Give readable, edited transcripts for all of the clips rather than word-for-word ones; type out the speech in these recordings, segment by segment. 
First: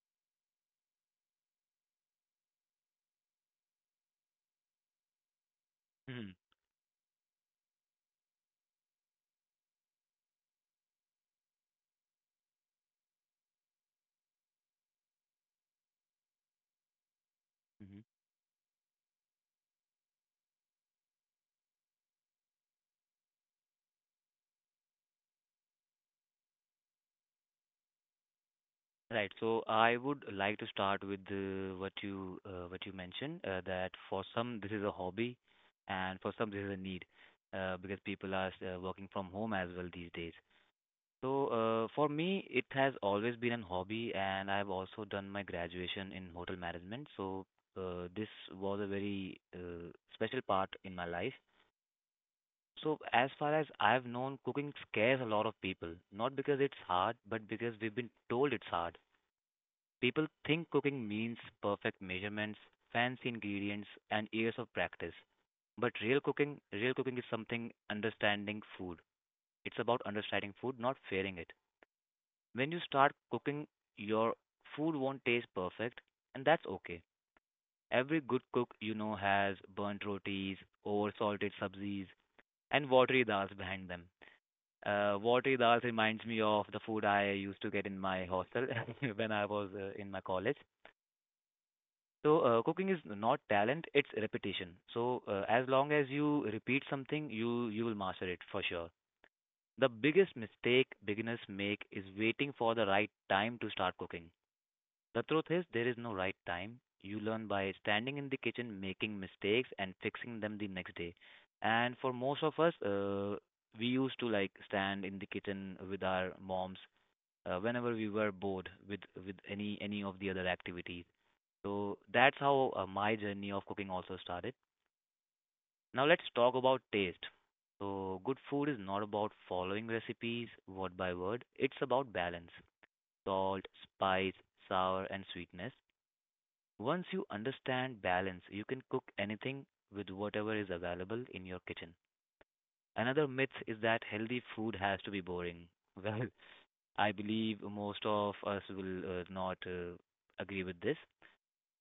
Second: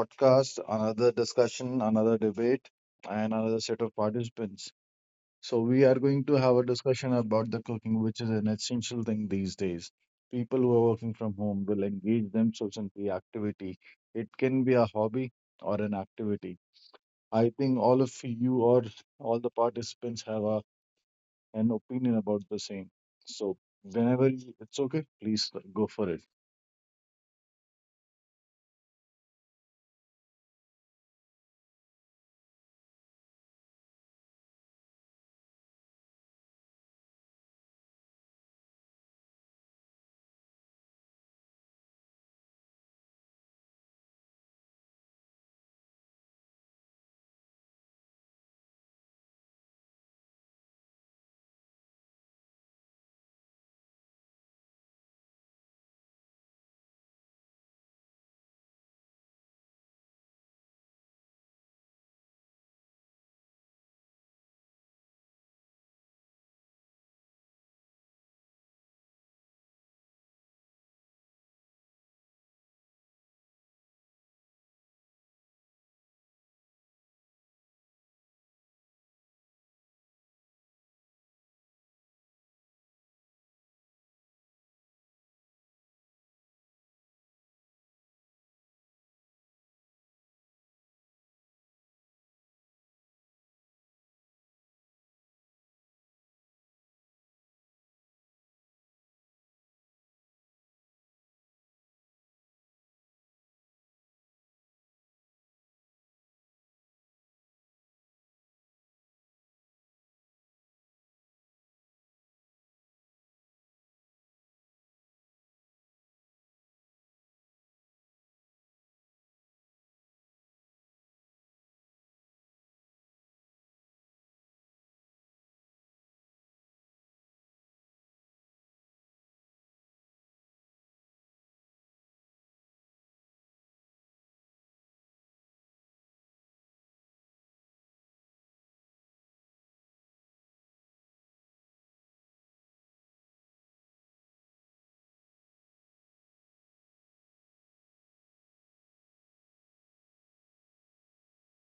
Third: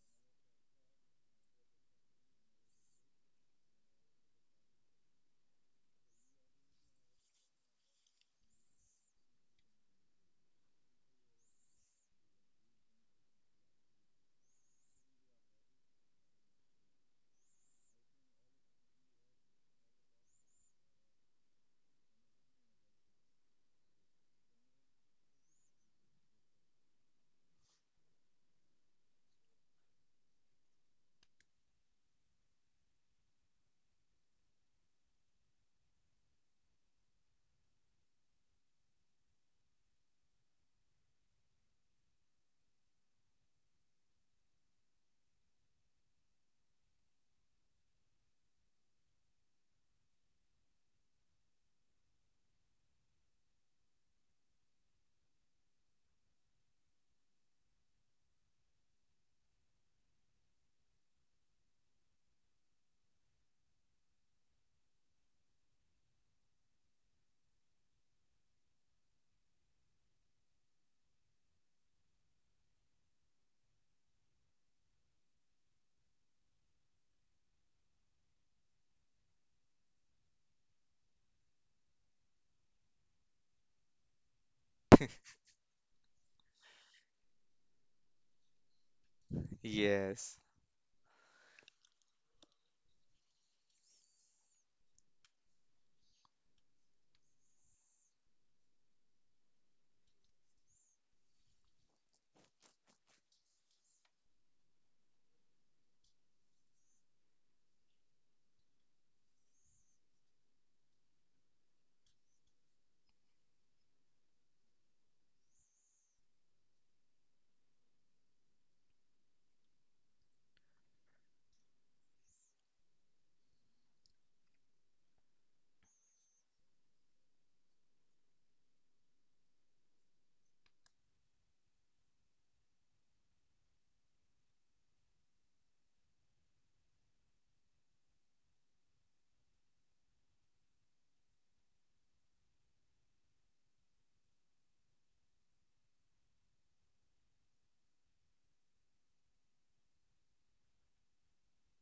podcast, another discussion, another debate, and another set of participants. So, we are going to Mhm, have a discussion about the cooking, which is an essential thing these days. People who are working from home will engage themselves in the activity. It can be a hobby or an activity. I think mhm. all of you or all the participants have an opinion about the same. So, it's okay, please go for it. Right. So I would like to start with what you mentioned that for some this is a hobby, and for some this is a need, because people are working from home as well these days. So for me, it has always been a hobby, and I've also done my graduation in hotel management. So this was a very special part in my life. So as far as I've known, cooking scares a lot of people, not because it's hard, but because we've been told it's hard. People think cooking means perfect measurements, fancy ingredients, and years of practice. But real cooking is something understanding food. It's about understanding food, not fearing it. When you start cooking, your food won't taste perfect, and that's okay. Every good cook you know has burnt rotis, over salted sabzis, and watery dals behind them. Watery dals reminds me of the food I used to get in my hostel when I was in my Yes, college. So, cooking is not talent, it's repetition. So, as long as you repeat something, you will master it for sure. The biggest mistake beginners make is waiting for the right time to start cooking. The truth is, there is no right time. You learn by standing in the kitchen, making mistakes, and fixing them the next day. And for most of us, we used to like stand in the kitchen with our moms whenever we were bored with any of the other activities, so that's how my journey of cooking also started. Now let's talk about taste. So good food is not about following recipes word by word. It's about balance. Salt, spice, sour and sweetness. Once you understand balance, you can cook anything with whatever is available in your kitchen. Another myth is that healthy food has to be boring. Well, I believe most of us will not agree with this.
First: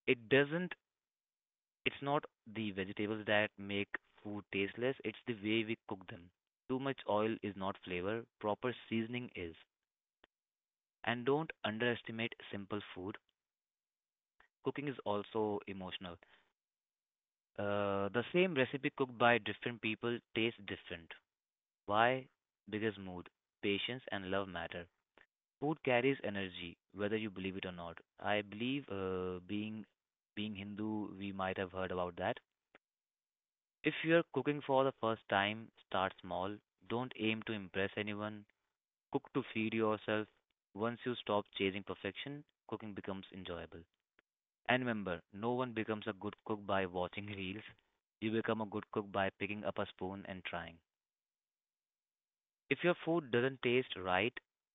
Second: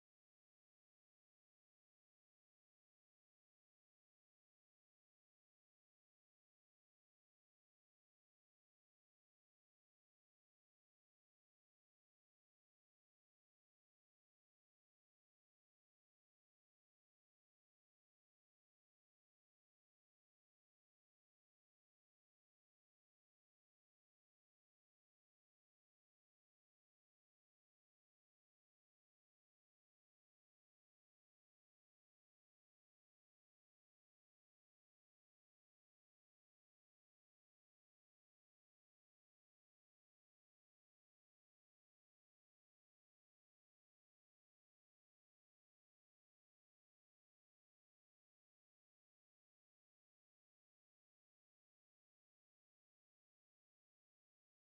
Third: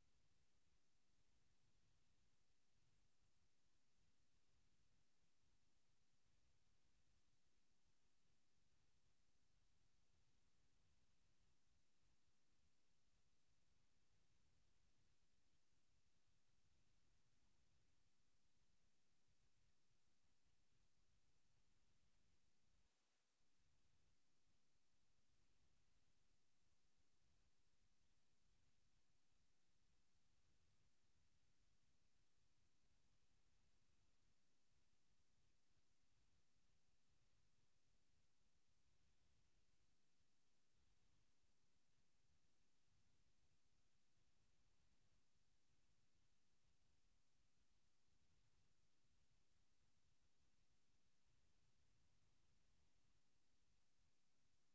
It doesn't It's not the vegetables that make food tasteless, it's the way we cook them. Too much oil is not flavor, proper seasoning is. And don't underestimate simple food. Cooking is also emotional. The same recipe cooked by different people tastes different. Why? Because mood, patience, and love matter. Food carries energy, whether you believe it or not. I believe, being Hindu, we might have heard about that. If you're cooking for the first time, start small. Don't aim to impress anyone. Cook to feed yourself. Once you stop chasing perfection, cooking becomes enjoyable. And remember, no one becomes a good cook by watching reels. You become a good cook by picking up a spoon and trying. If your food doesn't taste right,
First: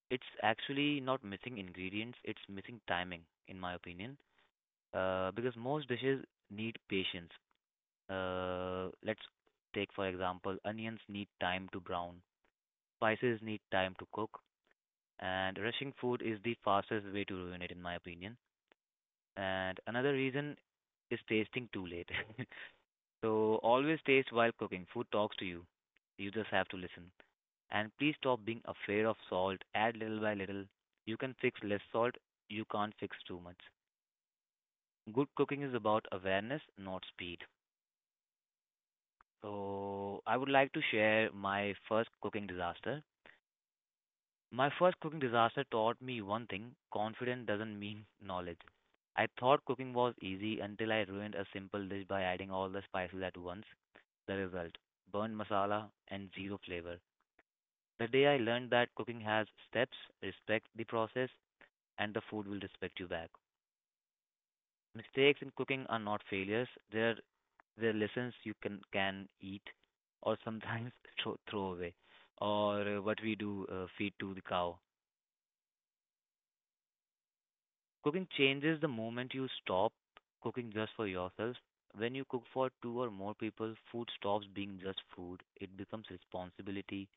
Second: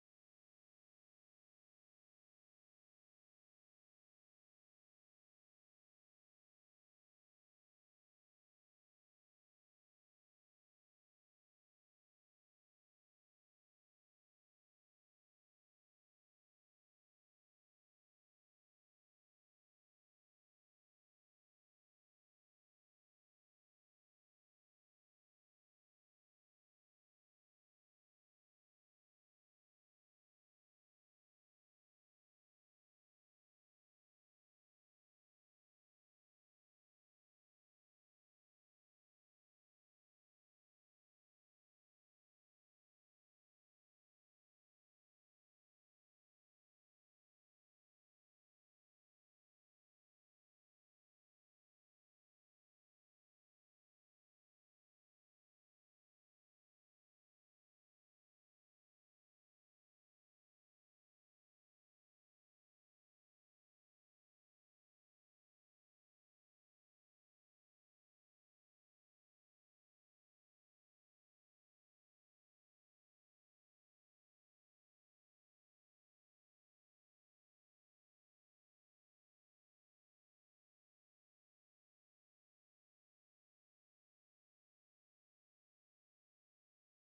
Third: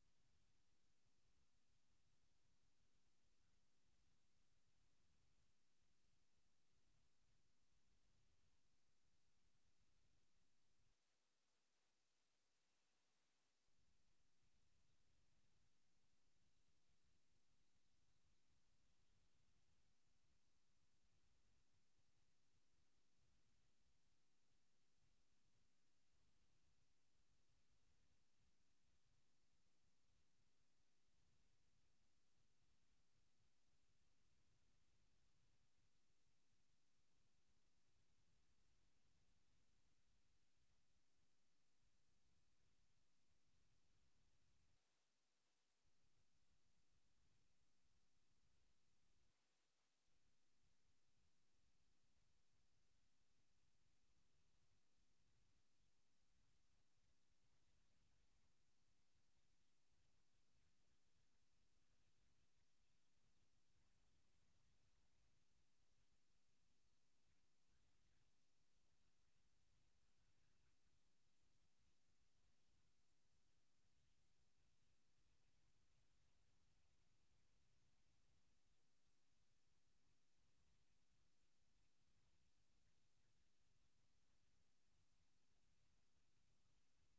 it's actually not missing ingredients, it's missing timing, in my opinion. Because most dishes need patience. Let's take, for example, onions need time to brown, spices need time to cook, and rushing food is the fastest way to ruin it, in my opinion. And another reason is tasting too late. So always taste while cooking. Food talks to you. You just have to listen. And please stop being afraid of salt. Add little by little. You can fix less salt. You can't fix too much. Good cooking is about awareness, not speed. So I would like to share my first cooking disaster. My first cooking disaster taught me one thing: confidence doesn't mean knowledge. I thought cooking was easy until I ruined a simple dish by adding all the spices at once. The result: burnt masala and zero flavor. The day I learned that cooking has steps, respect the process, and the food will respect you back. Mistakes in cooking are not failures, they're lessons you can eat or sometimes throw away, or what we do, feed to the cow. Cooking changes the moment you stop cooking just for yourself. When you cook for two or more people, food stops being just food. It becomes responsibility.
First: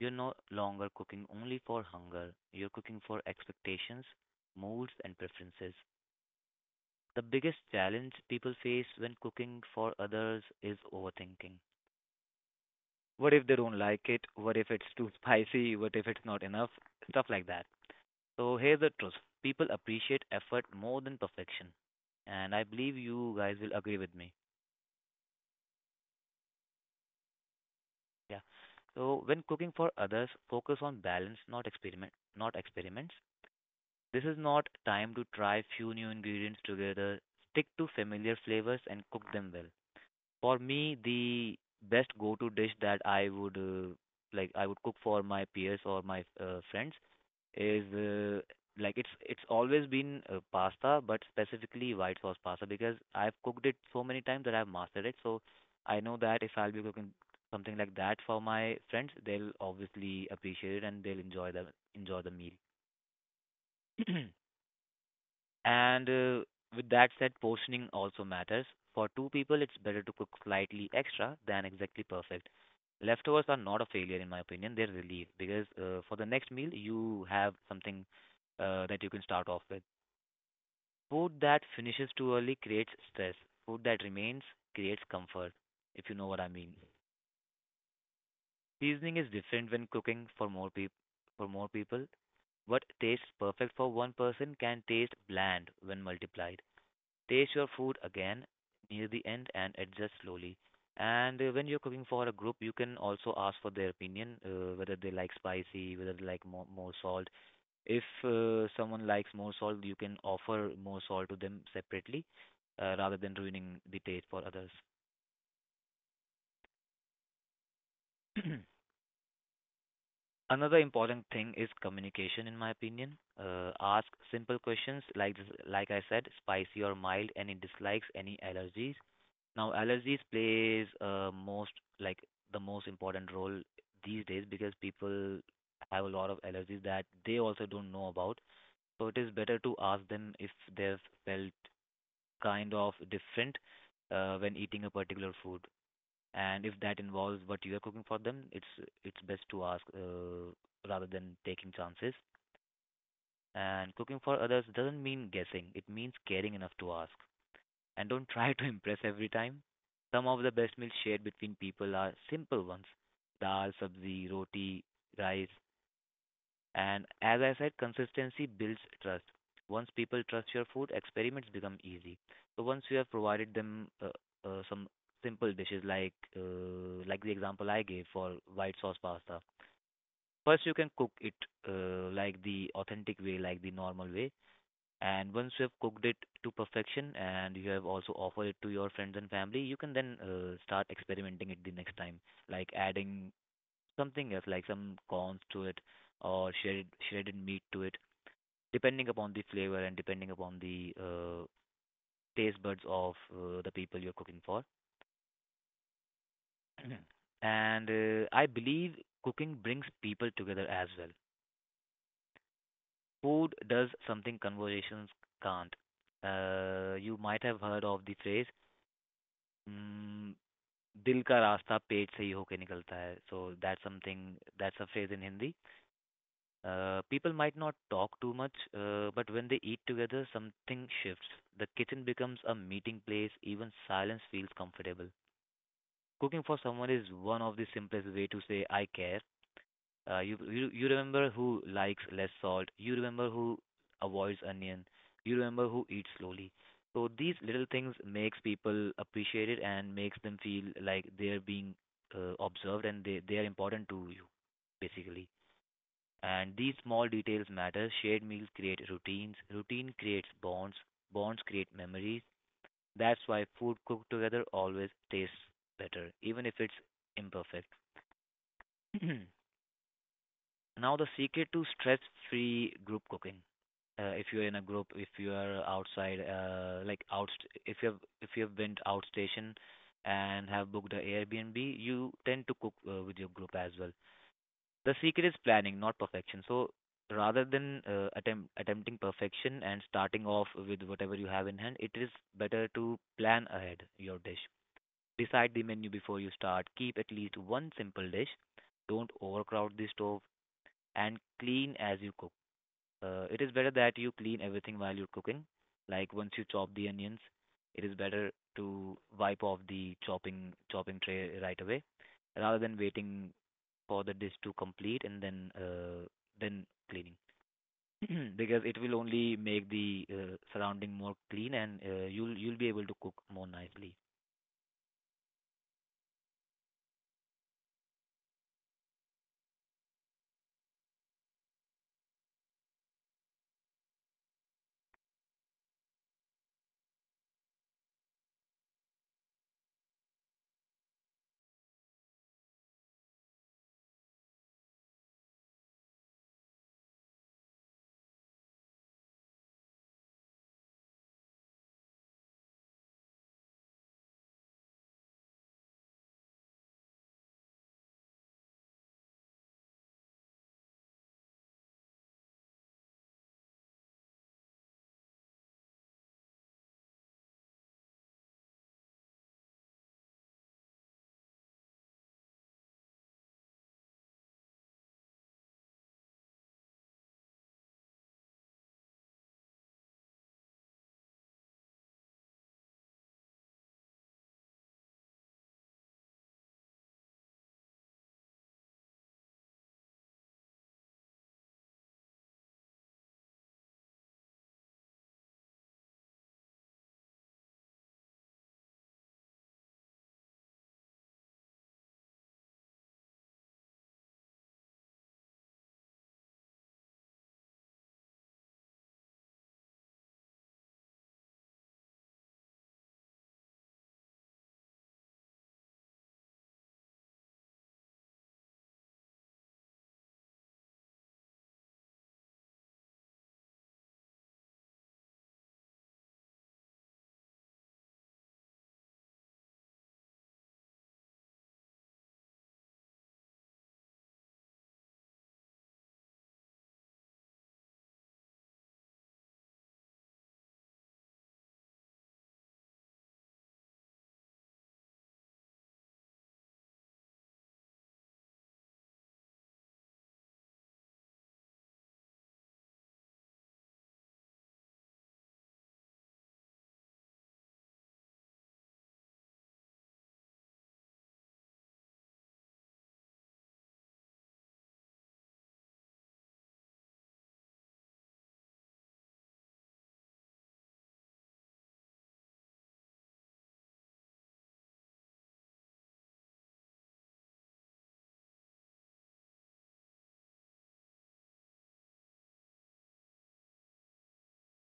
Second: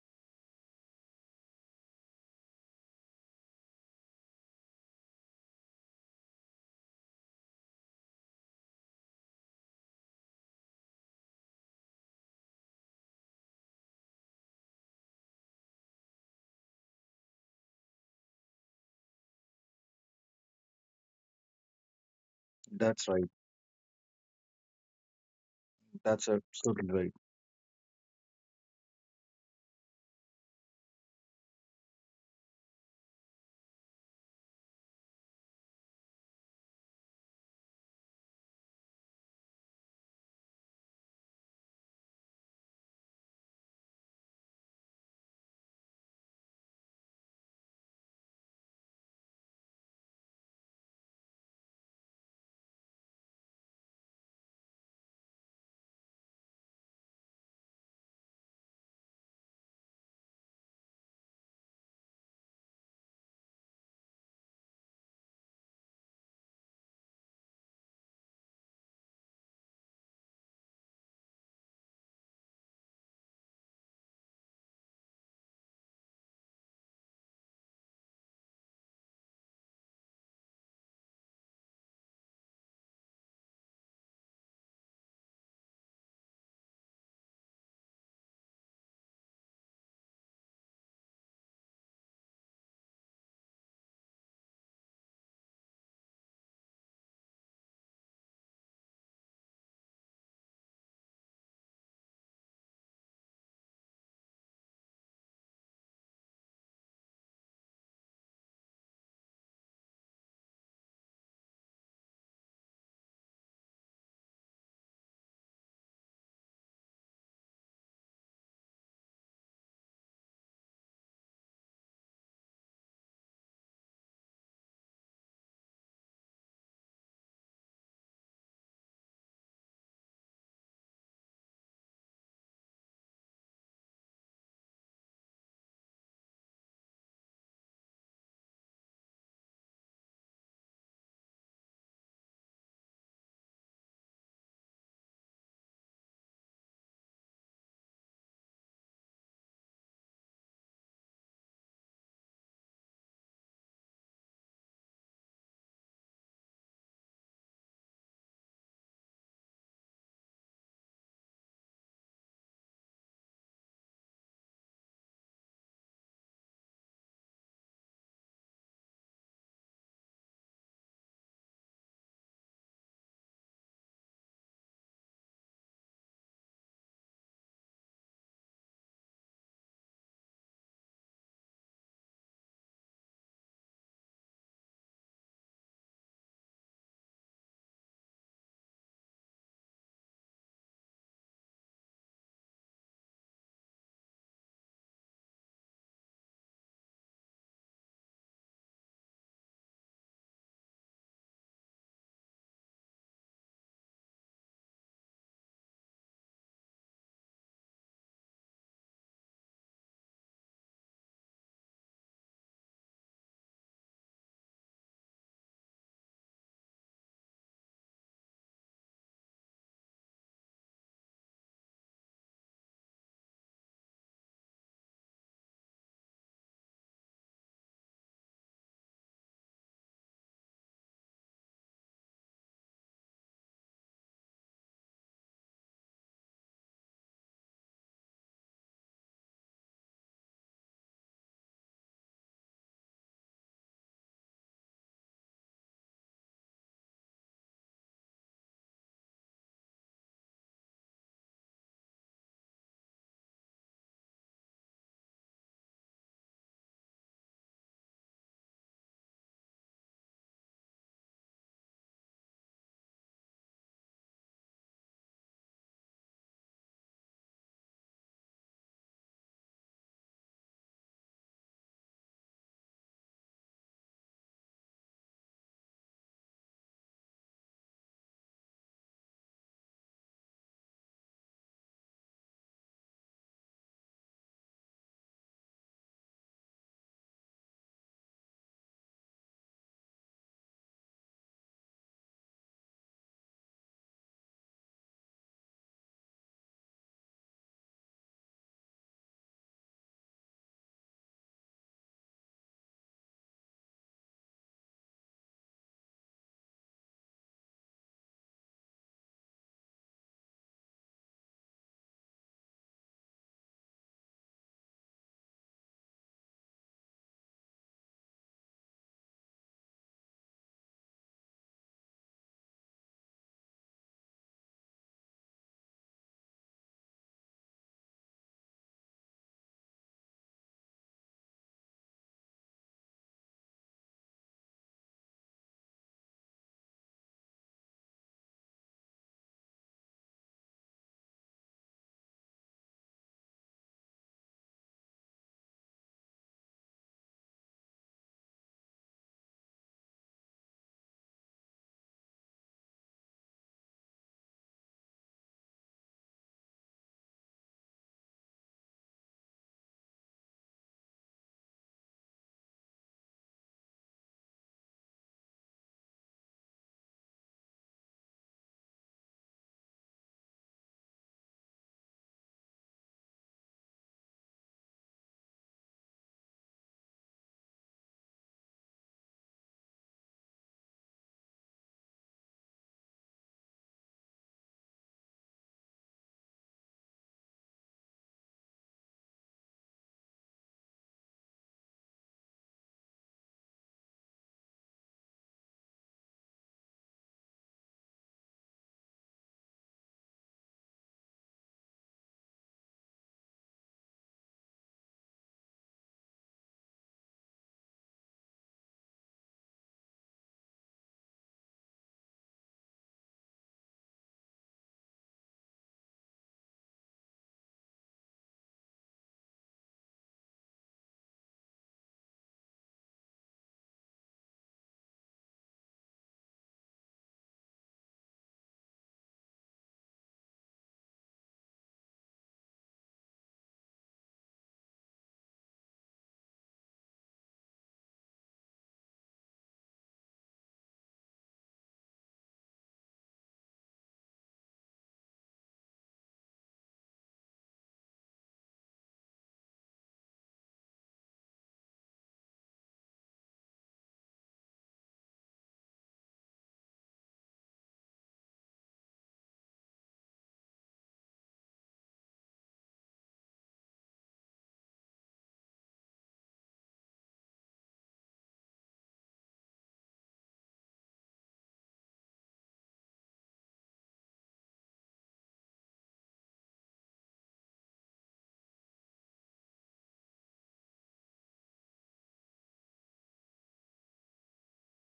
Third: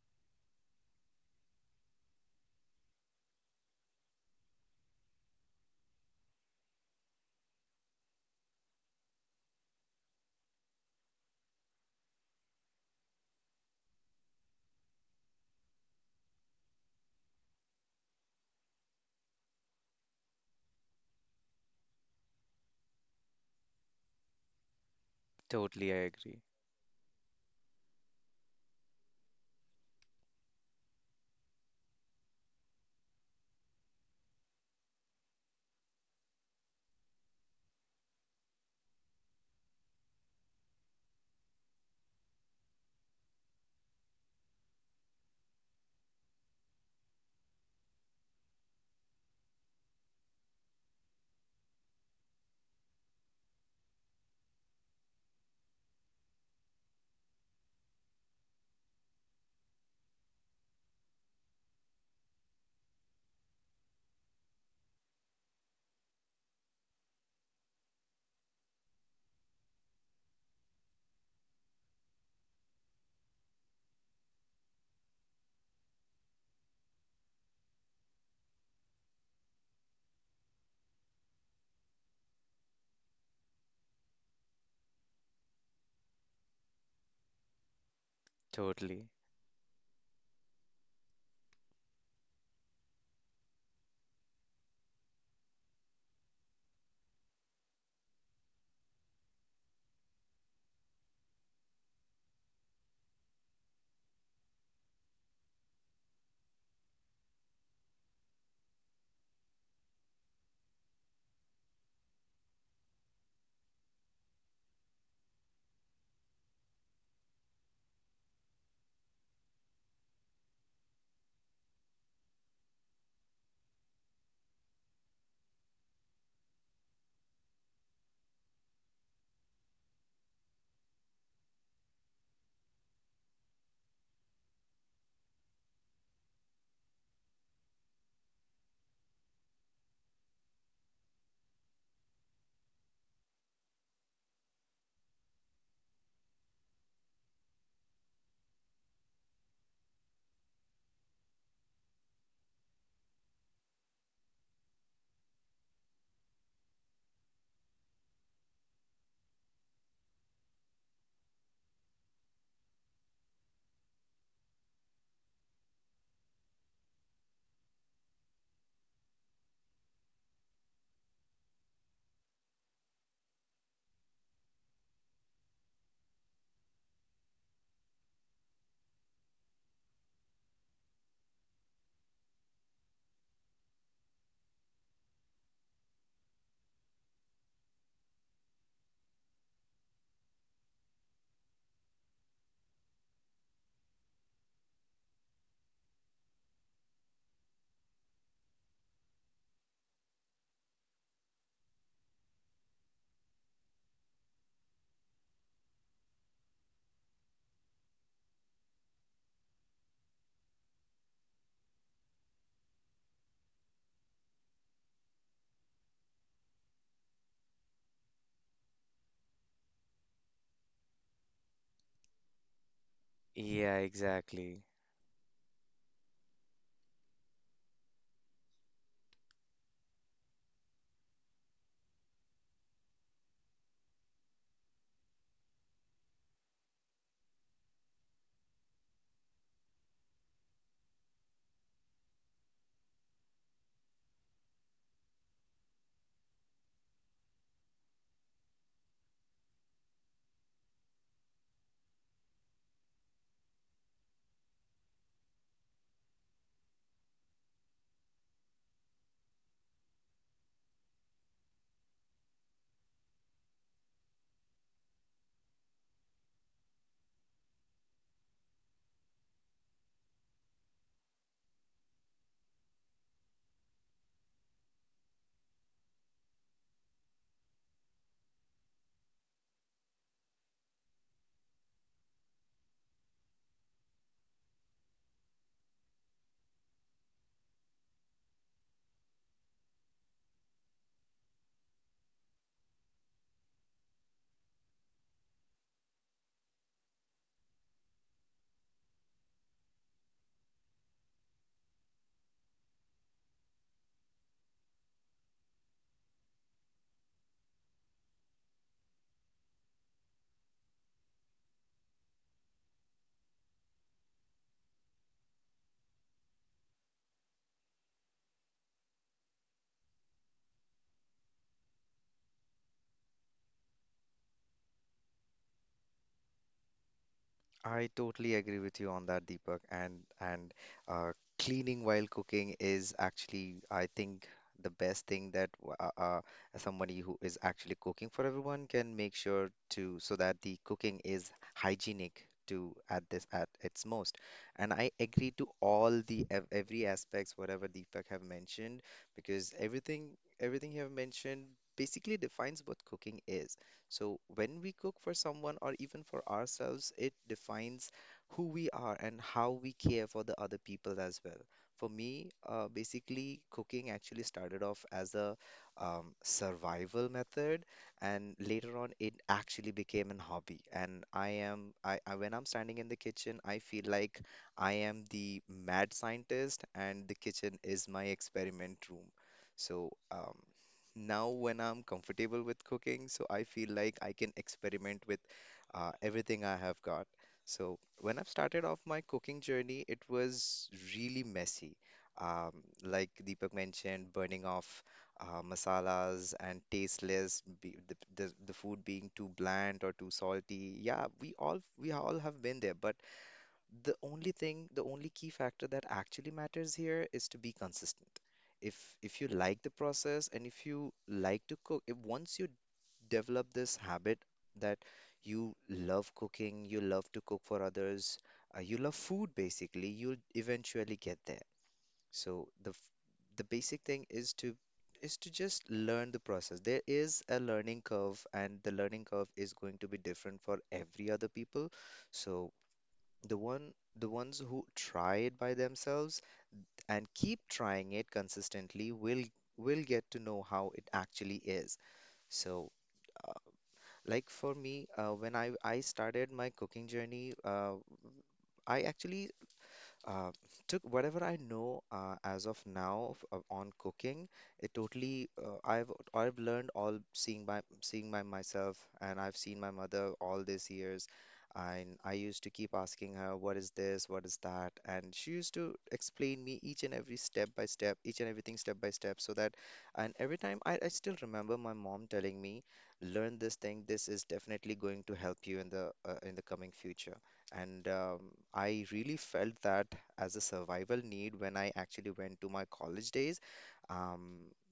You're no longer cooking only for hunger. You're cooking for expectations, moods, and preferences. The biggest challenge people face when cooking for others is overthinking. What if they don't like it? What if it's too spicy? What if it's not enough? Stuff like that. So here's the truth. People appreciate effort more than perfection. And I believe That's right. you guys will agree with me. totally, I That's agree. absolutely right. Yeah. So when cooking for others, focus on balance, not experiment, not experiments. This is not time to try few new ingredients together. Stick to familiar flavors and cook them well. For me, the best go-to dish that I would like I would cook for my peers or my friends is it's always been pasta, but specifically white sauce pasta because I've cooked it so many times that I've mastered it. So I know that if I'll be cooking something like that for my friends, they'll obviously appreciate it and they'll enjoy the meal. And with that said, portioning also matters. For two people, it's better to cook slightly extra than exactly perfect. Leftovers are not a failure, in my opinion. They're relief because for the next meal, you have something that you can start off with. Food that finishes too early creates stress. Food that remains creates comfort, if you know what I mean. Totally. Seasoning is different when cooking for more people. For more people, what tastes perfect for one person can taste bland when multiplied. Taste your food again near the end and adjust slowly. And when you're cooking for a group, you can also ask for their opinion, whether they like spicy, whether they like more salt. If someone likes more salt, you can offer more salt to them separately, rather than ruining the taste for others. Another important thing is communication, in my opinion. Ask simple questions like this, like I said, spicy or mild, any dislikes, any allergies. Now, allergies plays most like the most important role these days because people have a lot of allergies that they also don't know about. So it is better to ask them if they've felt kind of different when eating a particular food, and if that involves what you are cooking for them, it's best to ask, rather than taking chances. And cooking for others doesn't mean guessing; it means caring enough to ask, and don't try to impress every time. Some of the best meals shared between people are simple ones: dal, sabzi, roti, rice. And as I said, consistency builds trust. Once people trust your food, experiments become easy. So once you have provided them some simple dishes like the example I gave for white sauce pasta, first you can cook it like the authentic way, like the normal way, and once you have cooked it to perfection and you have also offered it to your friends and family, you can then start experimenting it the next time, like adding something else, like some corns to it or shredded meat to it, depending upon the flavor and depending upon the taste buds of the people you're cooking for. And I believe cooking brings people together as well. Food does something conversations can't. You might have heard of the phrase, mm, दिल का रास्ता पेट से ही होके निकलता है. So Yeah, that's something, exactly. that's a phrase in Hindi. People might not talk too much, but when they eat together, something shifts. The kitchen becomes a meeting place. Even silence feels comfortable. Cooking for someone is one of the simplest way to say I care. You remember who likes less salt. You remember who avoids onion. You remember who eats slowly. So these little things makes people appreciate it and makes them feel like they're being observed and they are important to you, basically. And these small details matter. Shared meals create routines. Routine creates bonds. Bonds create memories. That's why food cooked together always tastes better, even if it's imperfect. Now, the secret to stress-free group cooking. If you're in a group, if you are outside, if you have been out station and have booked a Airbnb, you tend to cook with your group as well. The secret is planning, not perfection. So rather than attempting perfection and starting off with whatever you have in hand, it is better to plan ahead your dish. Decide the menu before you start. Keep at least one simple dish, don't overcrowd the stove, and clean as you cook. It is better that you clean everything while you're cooking. Like once you chop the onions, it is better to wipe off the chopping tray right away rather than waiting for the dish to complete and then cleaning. Because it will only make the surrounding more clean and you'll be able to cook more nicely. I totally agree with you on that, Deepak. And uh, cleaning while cooking is actually, I think, the best thing that somebody who is actually cooking for everyone can make sure to so that the cooking is hygienic to at its most. And I agree to all the ev every aspects whatever Deepak have mentioned because everything you have mentioned basically defines what cooking is. So when we cook for someone or even for ourselves, it defines who we are and how we care for the other people as well. For me, basically, cooking actually started off as a survival method, and later on, it actually became an hobby. And I am, I when I'm standing in the kitchen, I feel like I am the mad scientist, and the kitchen is my experiment room. So, now when I'm comfortable with cooking, so I feel like I can experiment with everything I have got. So when I've started off my cooking journey, it was really messy. Um, like Deepak mentioned, burning off masalas and tasteless, be, the food being too bland or too salty. Yeah, we all have been there, but the only thing, the only key factor that actually matters here is to be consistent if if you like the process and if you like to cook, if once you develop this habit that you love cooking, you love to cook for others, you love food basically, you'll eventually get there. So the basic thing is to just learn the process. There is a learning curve, and the learning curve is going to be different for every other people. So the one the ones who try it by themselves and keep trying it consistently, we'll get to know how it actually is. So, uh, like for me, when I started my cooking journey, I actually uh, took whatever I know as of now on cooking. It totally I've learned all seeing by myself, and I've seen my mother all these years. And I used to keep asking her, "What is this? What is that?" And she used to explain me each and every step by step, each and everything step by step, so that. And every time I still remember my mom telling me, "Learn this thing. This is definitely going to help you in the coming future." And I really felt that as a survival need when I actually went to my college days. Um,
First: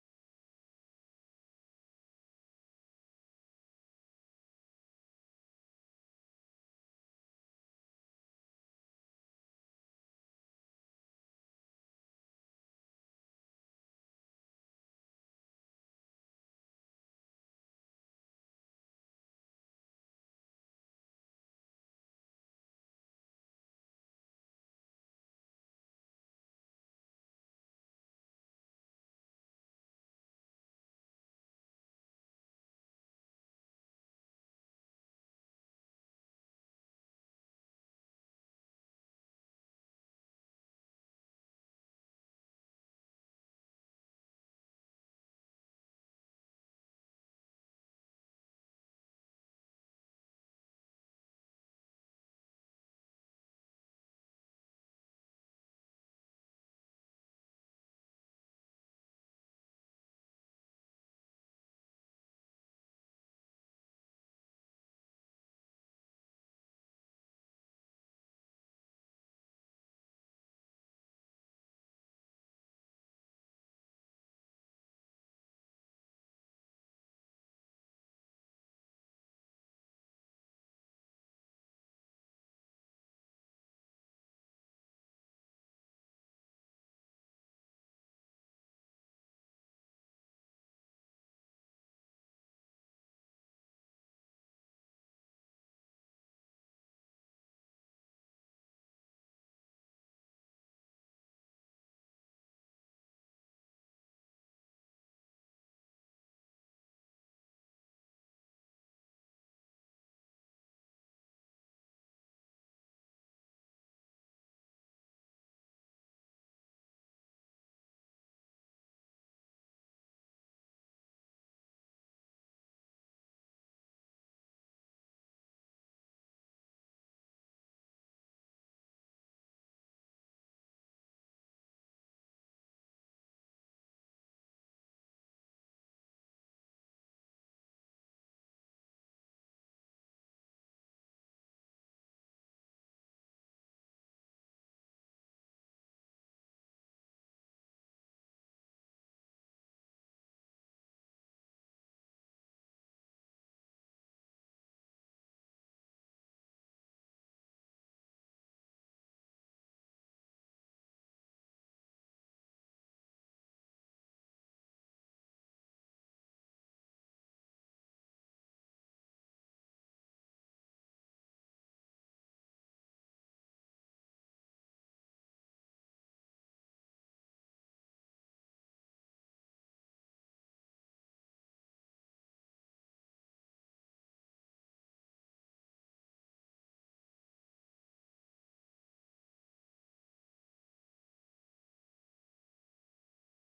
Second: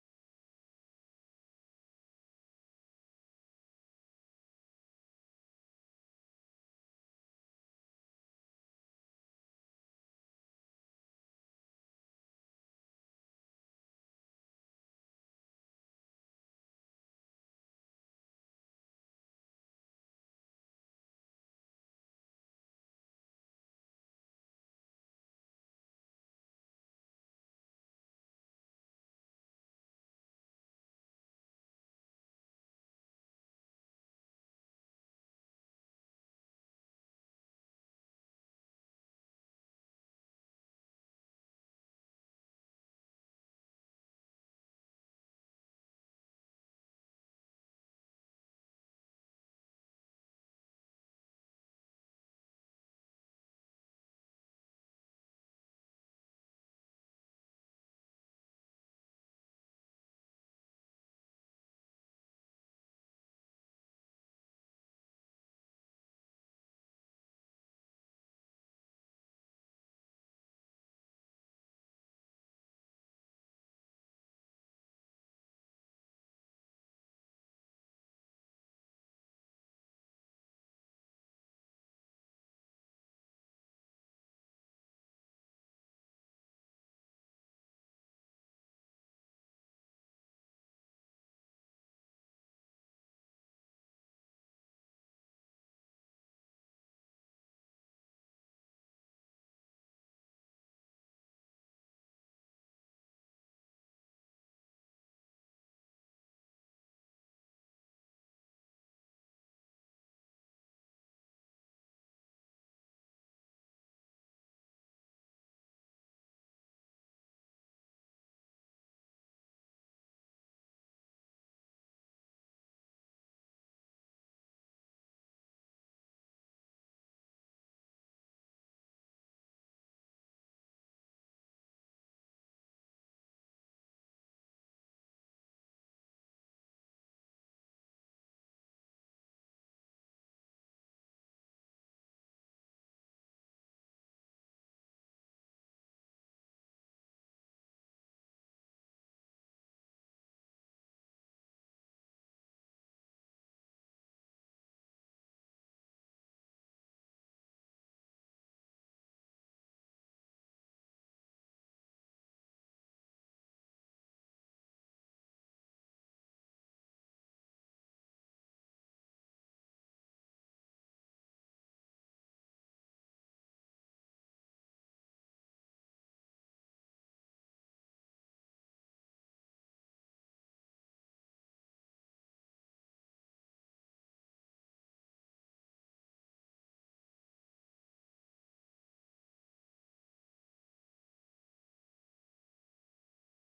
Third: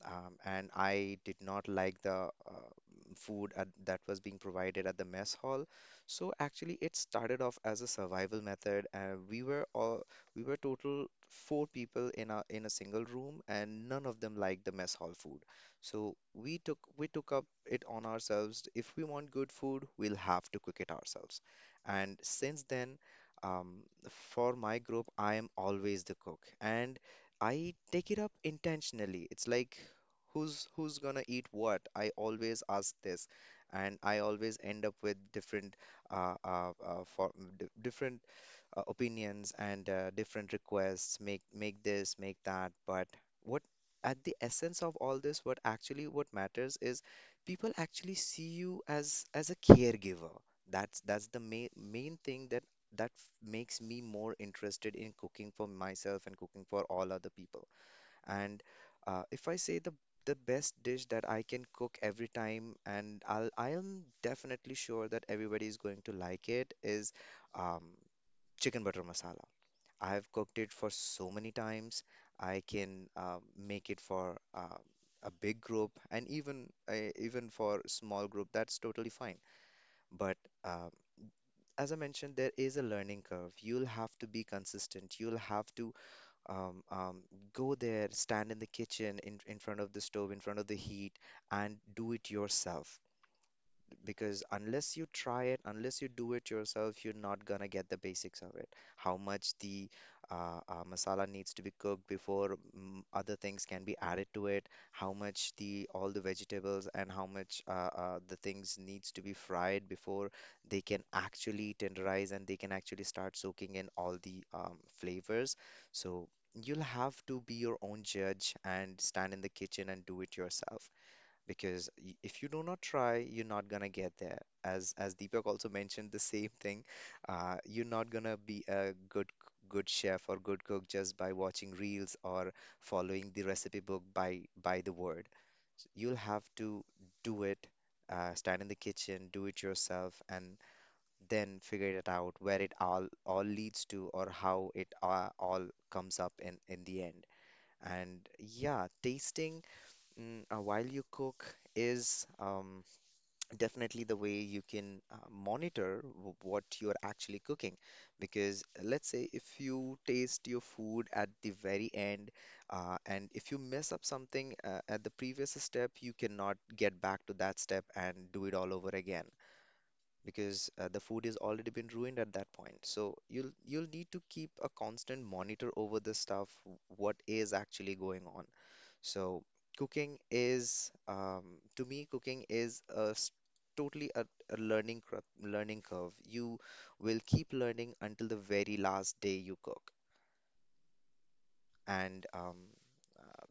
and I did not like the food that was being provided at the mess hall. So actually, it started off as a survival method. We were total four people in a single room, and none of them liked the mess hall food. So we took up it on ourselves. If we want good food, we'll have to cook it ourselves. And since then, um, for my group, I am always the cook, and I take it up intentionally. It's like who's gonna eat what? I always ask this, and I always end up with uh, uh, uh, for different opinions and different requests make this make that, but what at the essence of all this, what actually, what matters is people actually see you as a caregiver. That's the main thing, makes me more interested in cooking for myself and cooking for all other people. And if I say the best dish that I can cook every time and I am definitely sure that everybody is going to like it is um chicken butter masala. I have cooked it for so many times. I can make it for a big group and even for small group. That's totally fine. But uh, as I mentioned, there is a learning curve. You'll have to be consistent. You'll have to um, um, go there, stand in the kitchen, in front of the stove, in front of the heat, and do it yourself because unless you try it, unless you do it yourself, you're not gonna get the basics of it. How much the masala needs to be cooked before other things can be added to it, how much the all the vegetables and how much the things needs to be fried before they can actually tenderize and they can actually start soaking in all the flavors. So you'll have to be your own judge and stand in the kitchen and do it yourself because if you do not try, you're not gonna get there. As Deepak also mentioned the same thing, you're not gonna be a good chef or good cook just by watching reels or following the recipe book by the word. You'll have to do it, stand in the kitchen, do it yourself, and then figure it out where it all leads to or how it all comes up in the end. And yeah, tasting. While you cook is definitely the way you can monitor what you're actually cooking. Because let's say if you taste your food at the very end, and if you mess up something at the previous step, you cannot get back to that step and do it all over again because the food is already been ruined at that point. So you'll need to keep a constant monitor over the stuff, what is actually going on. So cooking is, to me, cooking is totally a learning curve. You will keep learning until the very last day you cook, and uh,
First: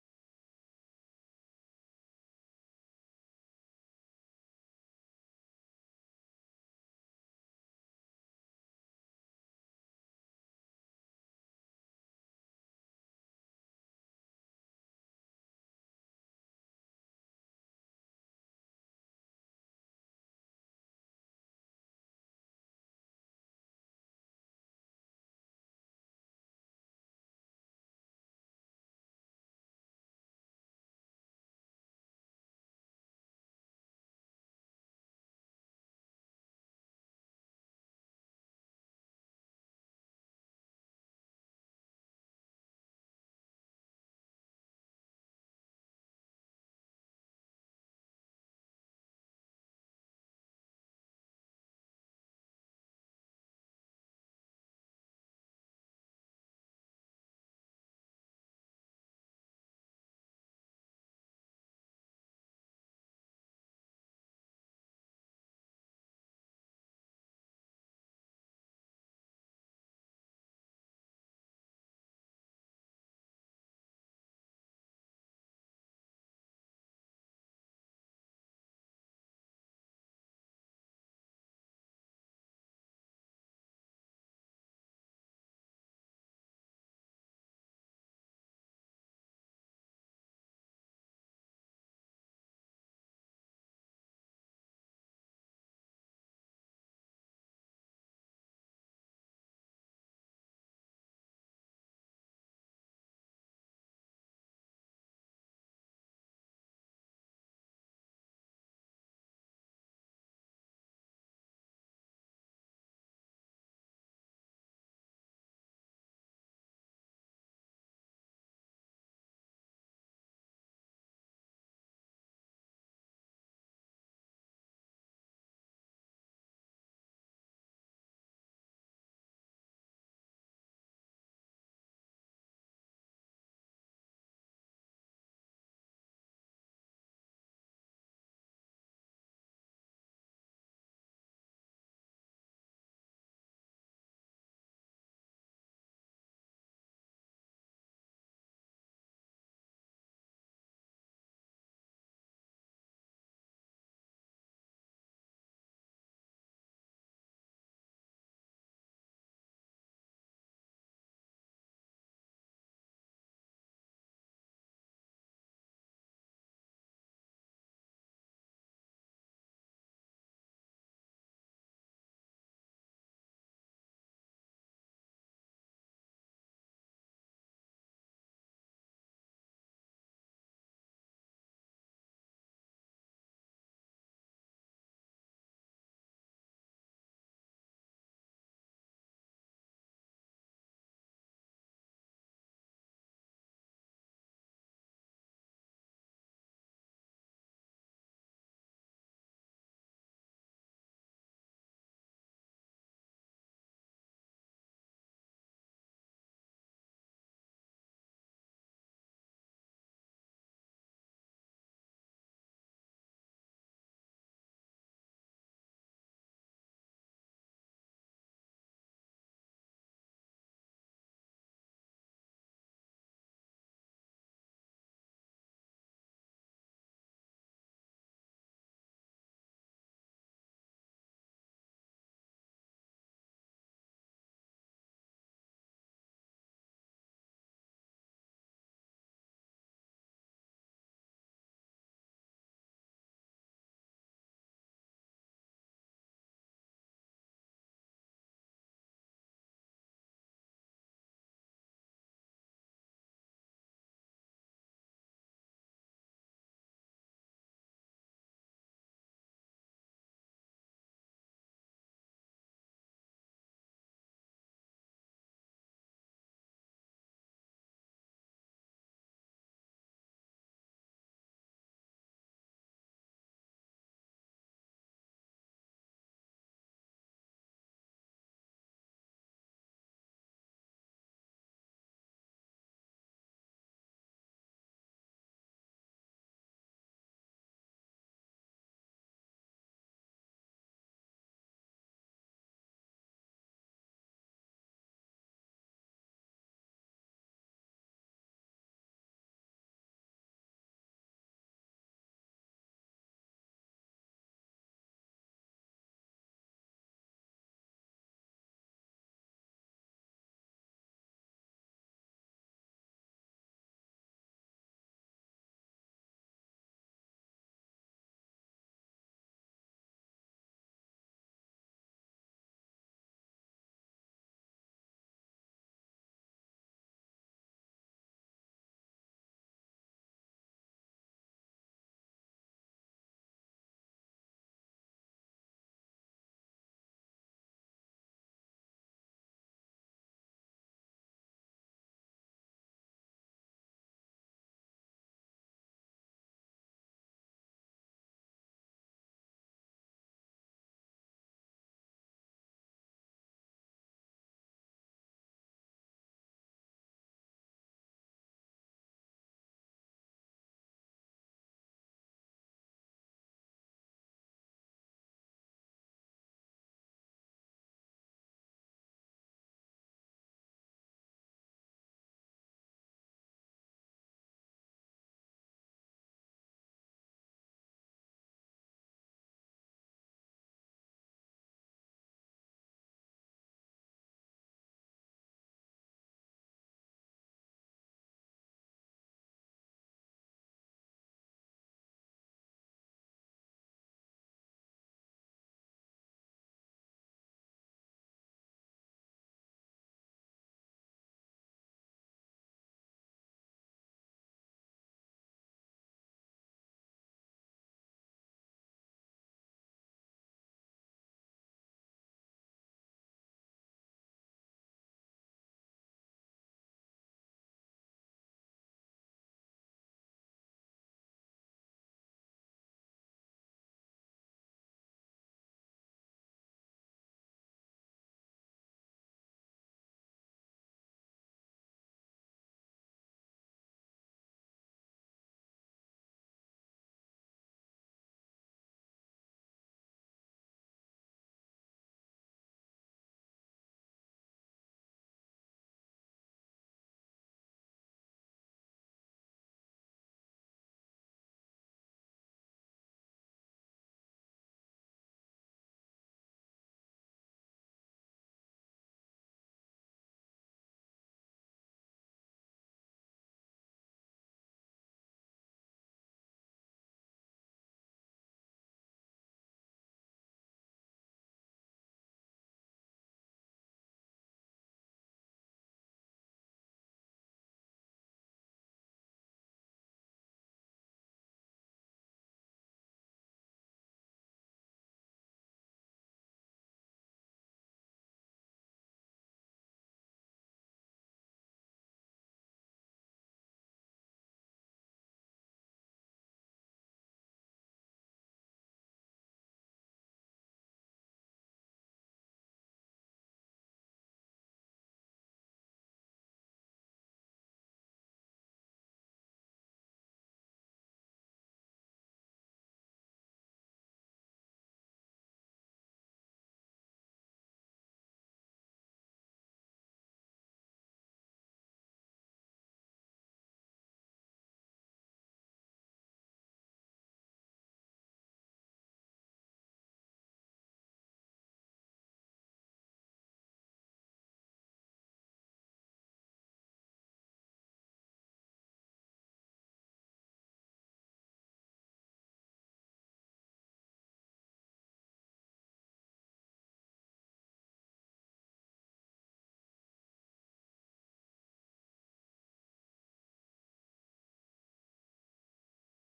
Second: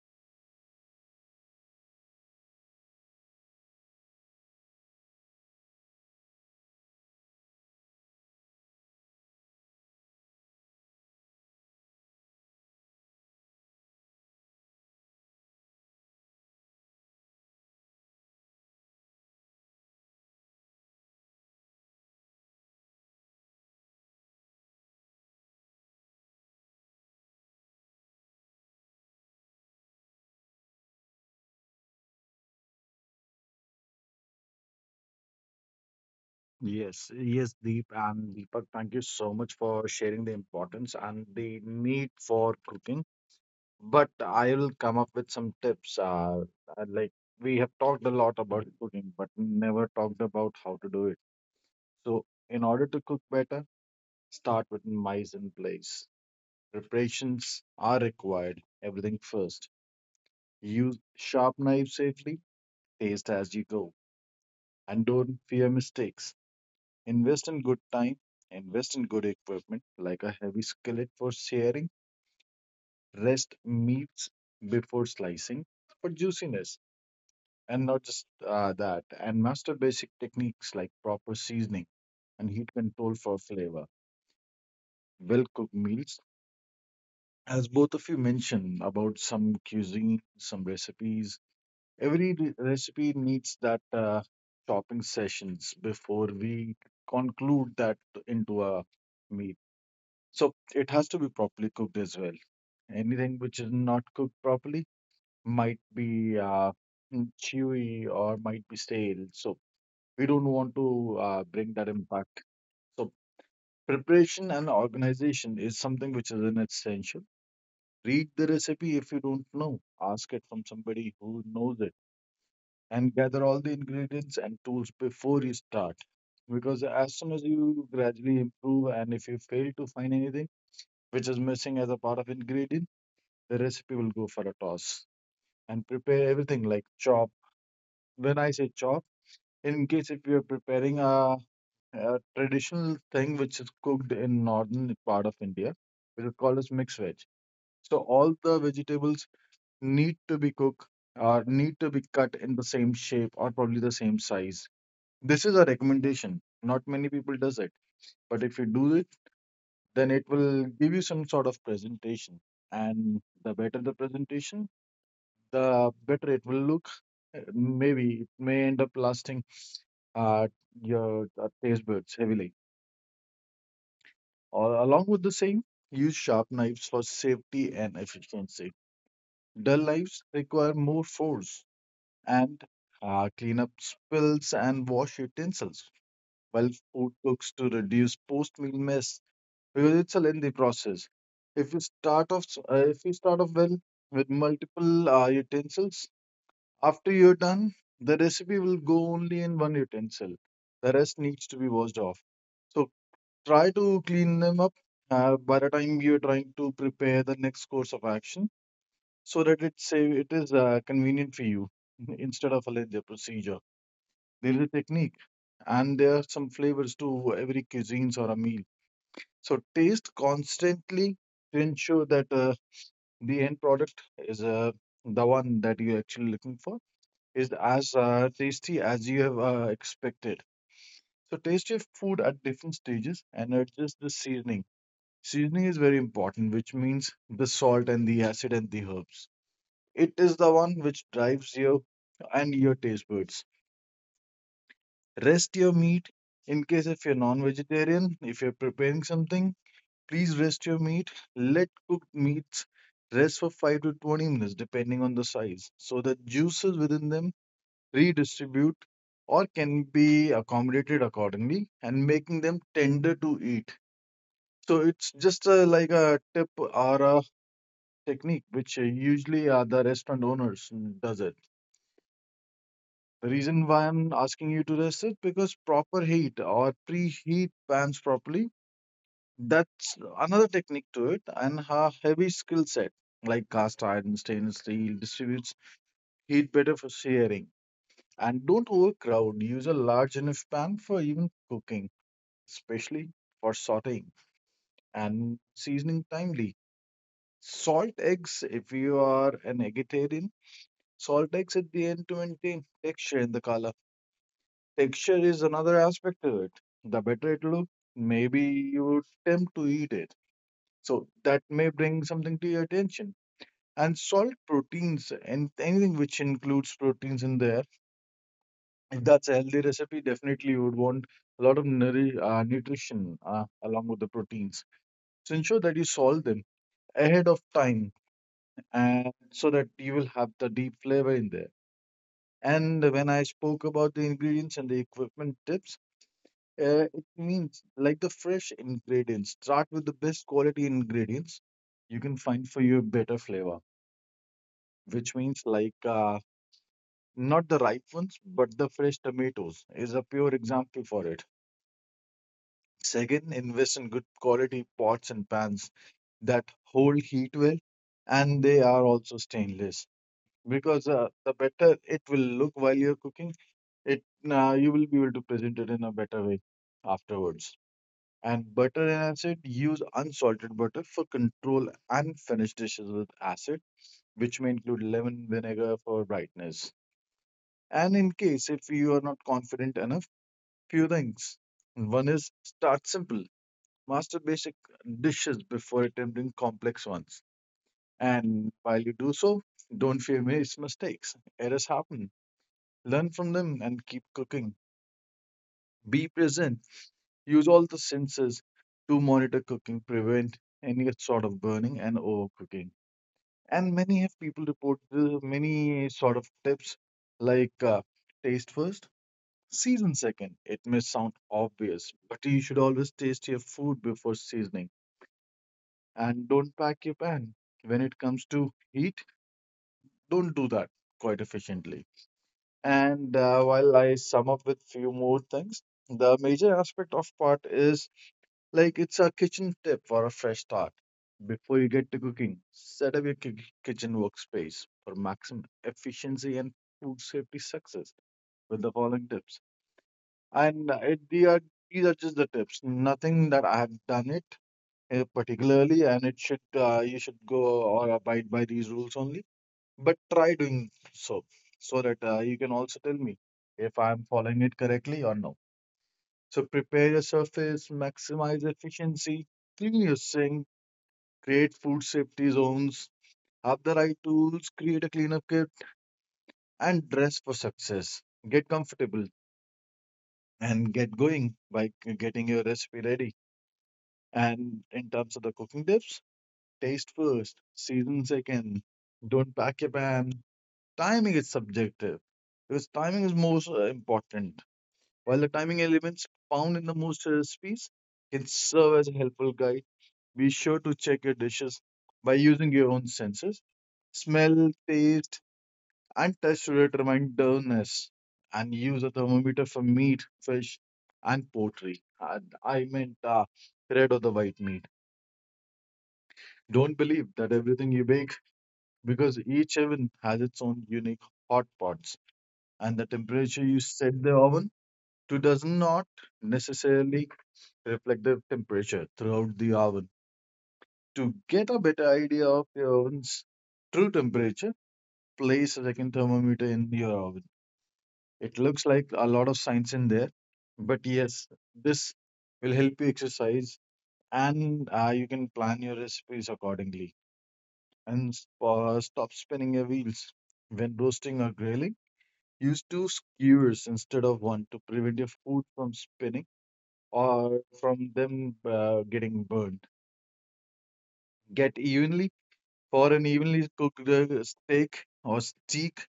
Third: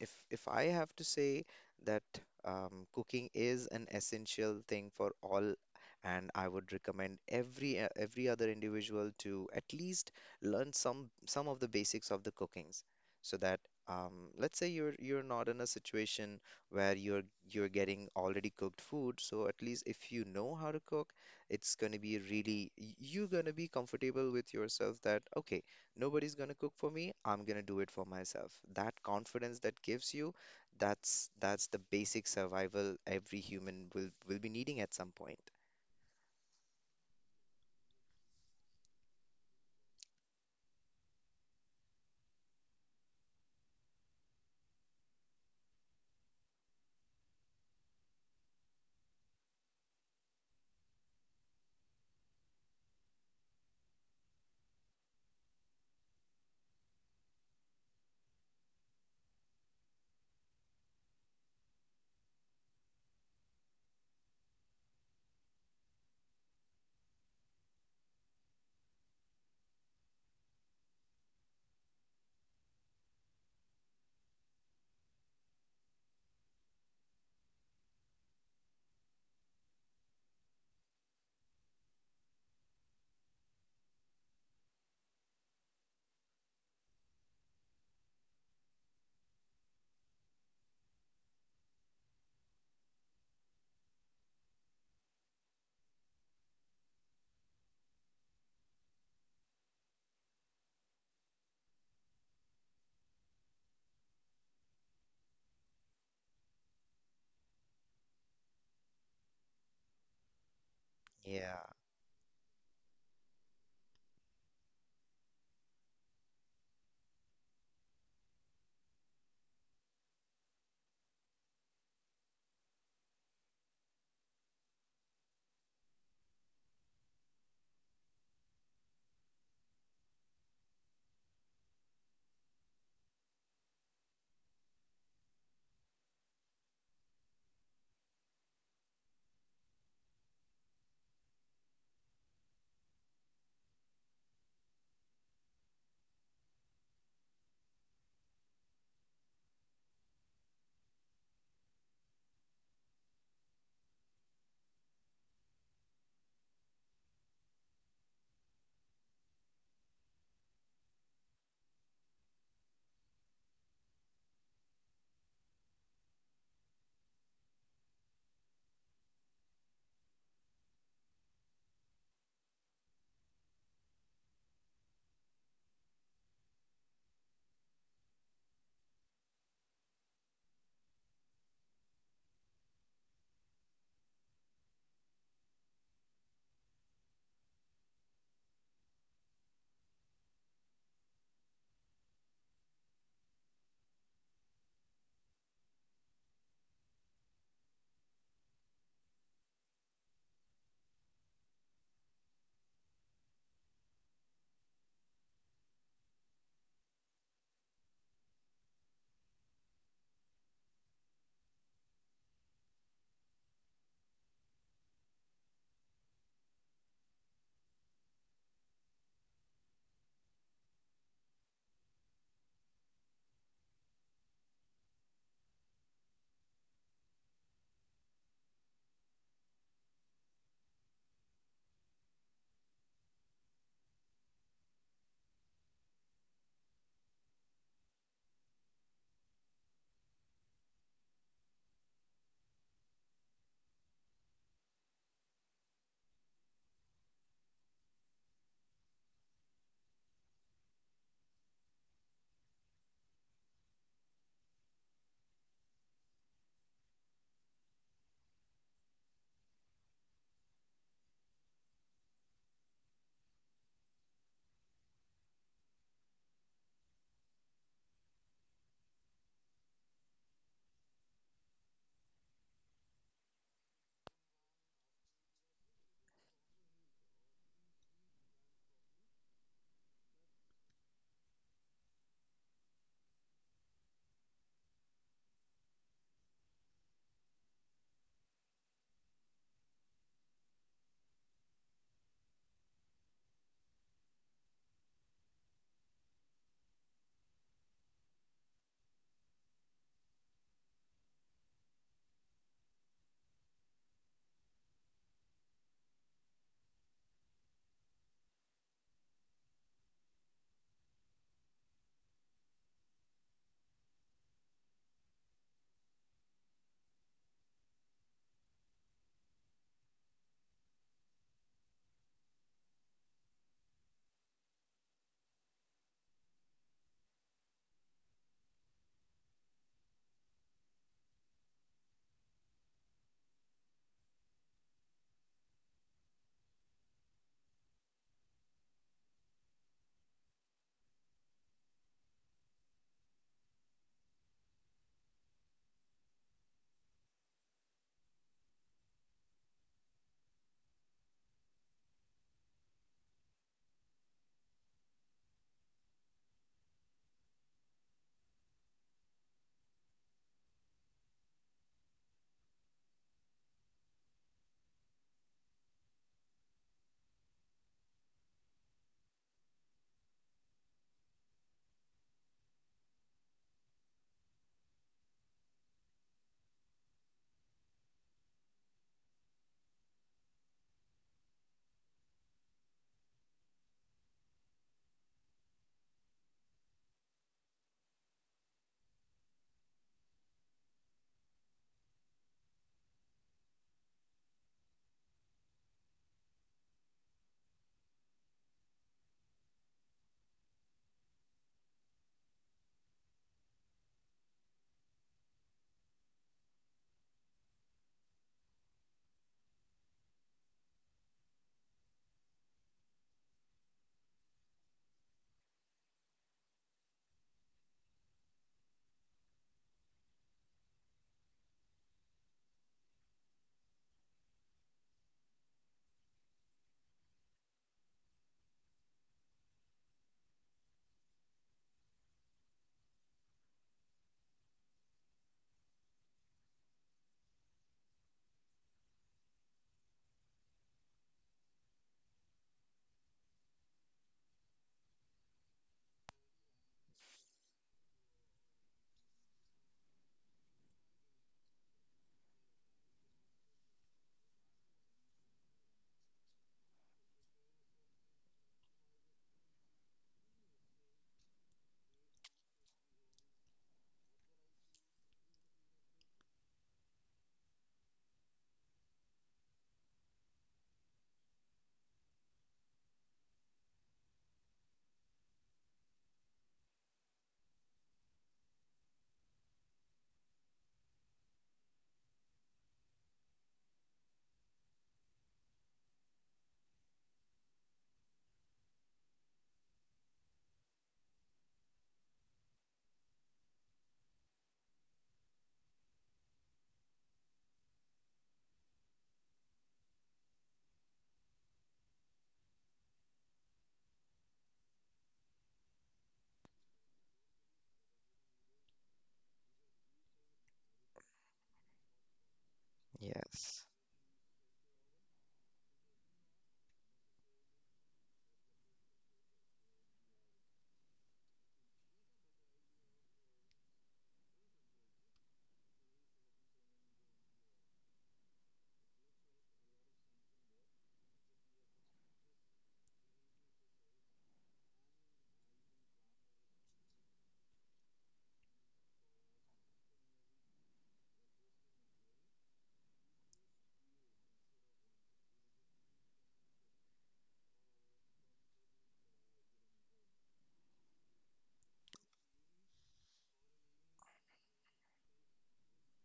if I have to say that cooking is an essential thing for all, and I would recommend every other individual to at least learn some of the basics of the cookings, so that let's say you're not in a situation where you're getting already cooked food, so at least if you know how to cook, it's going to be you're going to be comfortable with yourself that okay, nobody's gonna cook for me, I'm gonna do it for myself. That confidence that gives you, that's the basic survival every human will be needing at some point. Yes, yes, Deep and Deepak, thank you so much for sharing the importance and the need for cooking. But I will come up with some tips. Like we have talked a lot about cooking, but never talked about how to do it. So, in order to cook better, start with mise in place. Preparations are required. Everything first. Use sharp knives safely. Taste as you go, and don't fear mistakes. Invest in good time, invest in good equipment like a heavy skillet for searing, rest meats before slicing for juiciness, and not just that, and master basic techniques like proper seasoning and heat control for flavor. Well cooked meals, as both of you mentioned about some cuisine, some recipes, every recipe needs that chopping sessions before we conclude that into a meal. So it has to be properly cooked as well. Anything which is not cooked properly might be chewy or might be stale. So we don't want to Yeah. bring that impact. So preparation and organization is something which is an essential. Read the recipe if you don't know. Ask it from somebody who knows it and gather all the ingredients and tools before you start. Because as soon as you gradually improve and if you fail to find anything, which is missing as a part of ingredient, the recipe will go for a toss, and prepare everything like chop. When I say chop, in case if you're preparing a traditional thing which is cooked in northern part of India, which is called as mixed veg. So all the vegetables need to be cooked or need to be cut in the same shape or probably the same size. This is a recommendation. Not many people does it, but if you do it, then it will give you some sort of presentation. And the better the presentation, the better it will look. Maybe it may end up lasting uh, your taste buds heavily. Or along with the same, use sharp knives for safety and efficiency. Dull knives require more force, and clean up spills and wash utensils while food cooks to reduce post-meal mess because it's a lengthy process. If you if you start off well with multiple utensils, after you're done, the recipe will go only in one utensil. The rest needs to be washed off. So try to clean them up by the time you're trying to prepare the next course of action, so that it is convenient for you instead of a lengthy procedure. There is a technique, and there are some flavors to every cuisines or a meal. So taste constantly to ensure that the end product is the one that you're actually looking for, is as tasty as you have expected. So taste your food at different stages and adjust the seasoning. Seasoning is very important, which means the salt and the acid and the herbs. It is the one which drives your and your taste buds. Rest your meat in case if you're non-vegetarian, if you're preparing something, please rest your meat. Let cooked meats rest for 5 to 20 minutes depending on the size so that juices within them redistribute, or can be accommodated accordingly and making them tender to eat. So it's just a, like a tip or a technique which usually the restaurant owners does it. The reason why I'm asking you to rest it because proper heat or preheat pans properly. That's another technique to it, and a heavy skill set like cast iron, stainless steel distributes heat better for searing. And don't overcrowd. Use a large enough pan for even cooking, especially for sauteing and seasoning timely. Salt eggs, if you are an vegetarian, salt eggs at the end to maintain texture in the color. Texture is another aspect to it. The better it look, maybe you would tempt to eat it. So that may bring something to your attention. And salt proteins and anything which includes proteins in there, if that's a healthy recipe, definitely you would want a lot of nutrition along with the proteins. So ensure that you salt them ahead of time and so that you will have the deep flavor in there. And when I spoke about the ingredients and the equipment tips, it means like the fresh ingredients. Start with the best quality ingredients you can find for your better flavor, which means like not the ripe ones, but the fresh tomatoes is a pure example for it. Second, invest in good quality pots and pans that hold heat well and they are also stainless because the better it will look while you're cooking it, you will be able to present it in a better way afterwards, and butter and acid, use unsalted butter for control and finish dishes with acid which may include lemon vinegar for brightness. And in case if you are not confident enough, few things: one is start simple, master basic dishes before attempting complex ones, and while you do so, don't fear mistakes. Errors happen. Learn from them and keep cooking. Be present. Use all the senses to monitor cooking, prevent any sort of burning and overcooking. And many have people reported many sort of tips like taste first, season second. It may sound obvious, but you should always taste your food before seasoning. And don't pack your pan. When it comes to heat, don't do that quite efficiently. And while I sum up with few more things, the major aspect of part is like it's a kitchen tip for a fresh start. Before you get to cooking, set up your kitchen workspace for maximum efficiency and food safety success with the following tips. And these are just the tips. Nothing that I have done it particularly, and it should you should go or abide by these rules only, but try doing so, so that you can also tell me if I'm following it correctly or no. So prepare your surface, maximize efficiency, clean your sink, create food safety zones, have the right tools, create a cleanup kit, and dress for success. Get comfortable and get going by getting your recipe ready. And in terms of the cooking tips, taste first, season second, don't pack your pan. Timing is subjective because timing is most important. While the timing elements found in the most recipes can serve as a helpful guide, be sure to check your dishes by using your own senses. Smell, taste, and touch to determine doneness. And use a thermometer for meat, fish, and poultry. And I meant red or the white meat. Don't believe that everything you bake because each oven has its own unique hot pots. And the temperature Yes. you set the oven to does not necessarily reflect the temperature throughout the oven. To get a better idea of your oven's true temperature, place a second thermometer in your oven. It looks like a lot of science in there, but yes, this will help you exercise, and you can plan your recipes accordingly. And stop spinning your wheels when roasting or grilling. Use two skewers instead of one to prevent your food from spinning or from them getting burned. Get evenly for an evenly cooked steak or steak.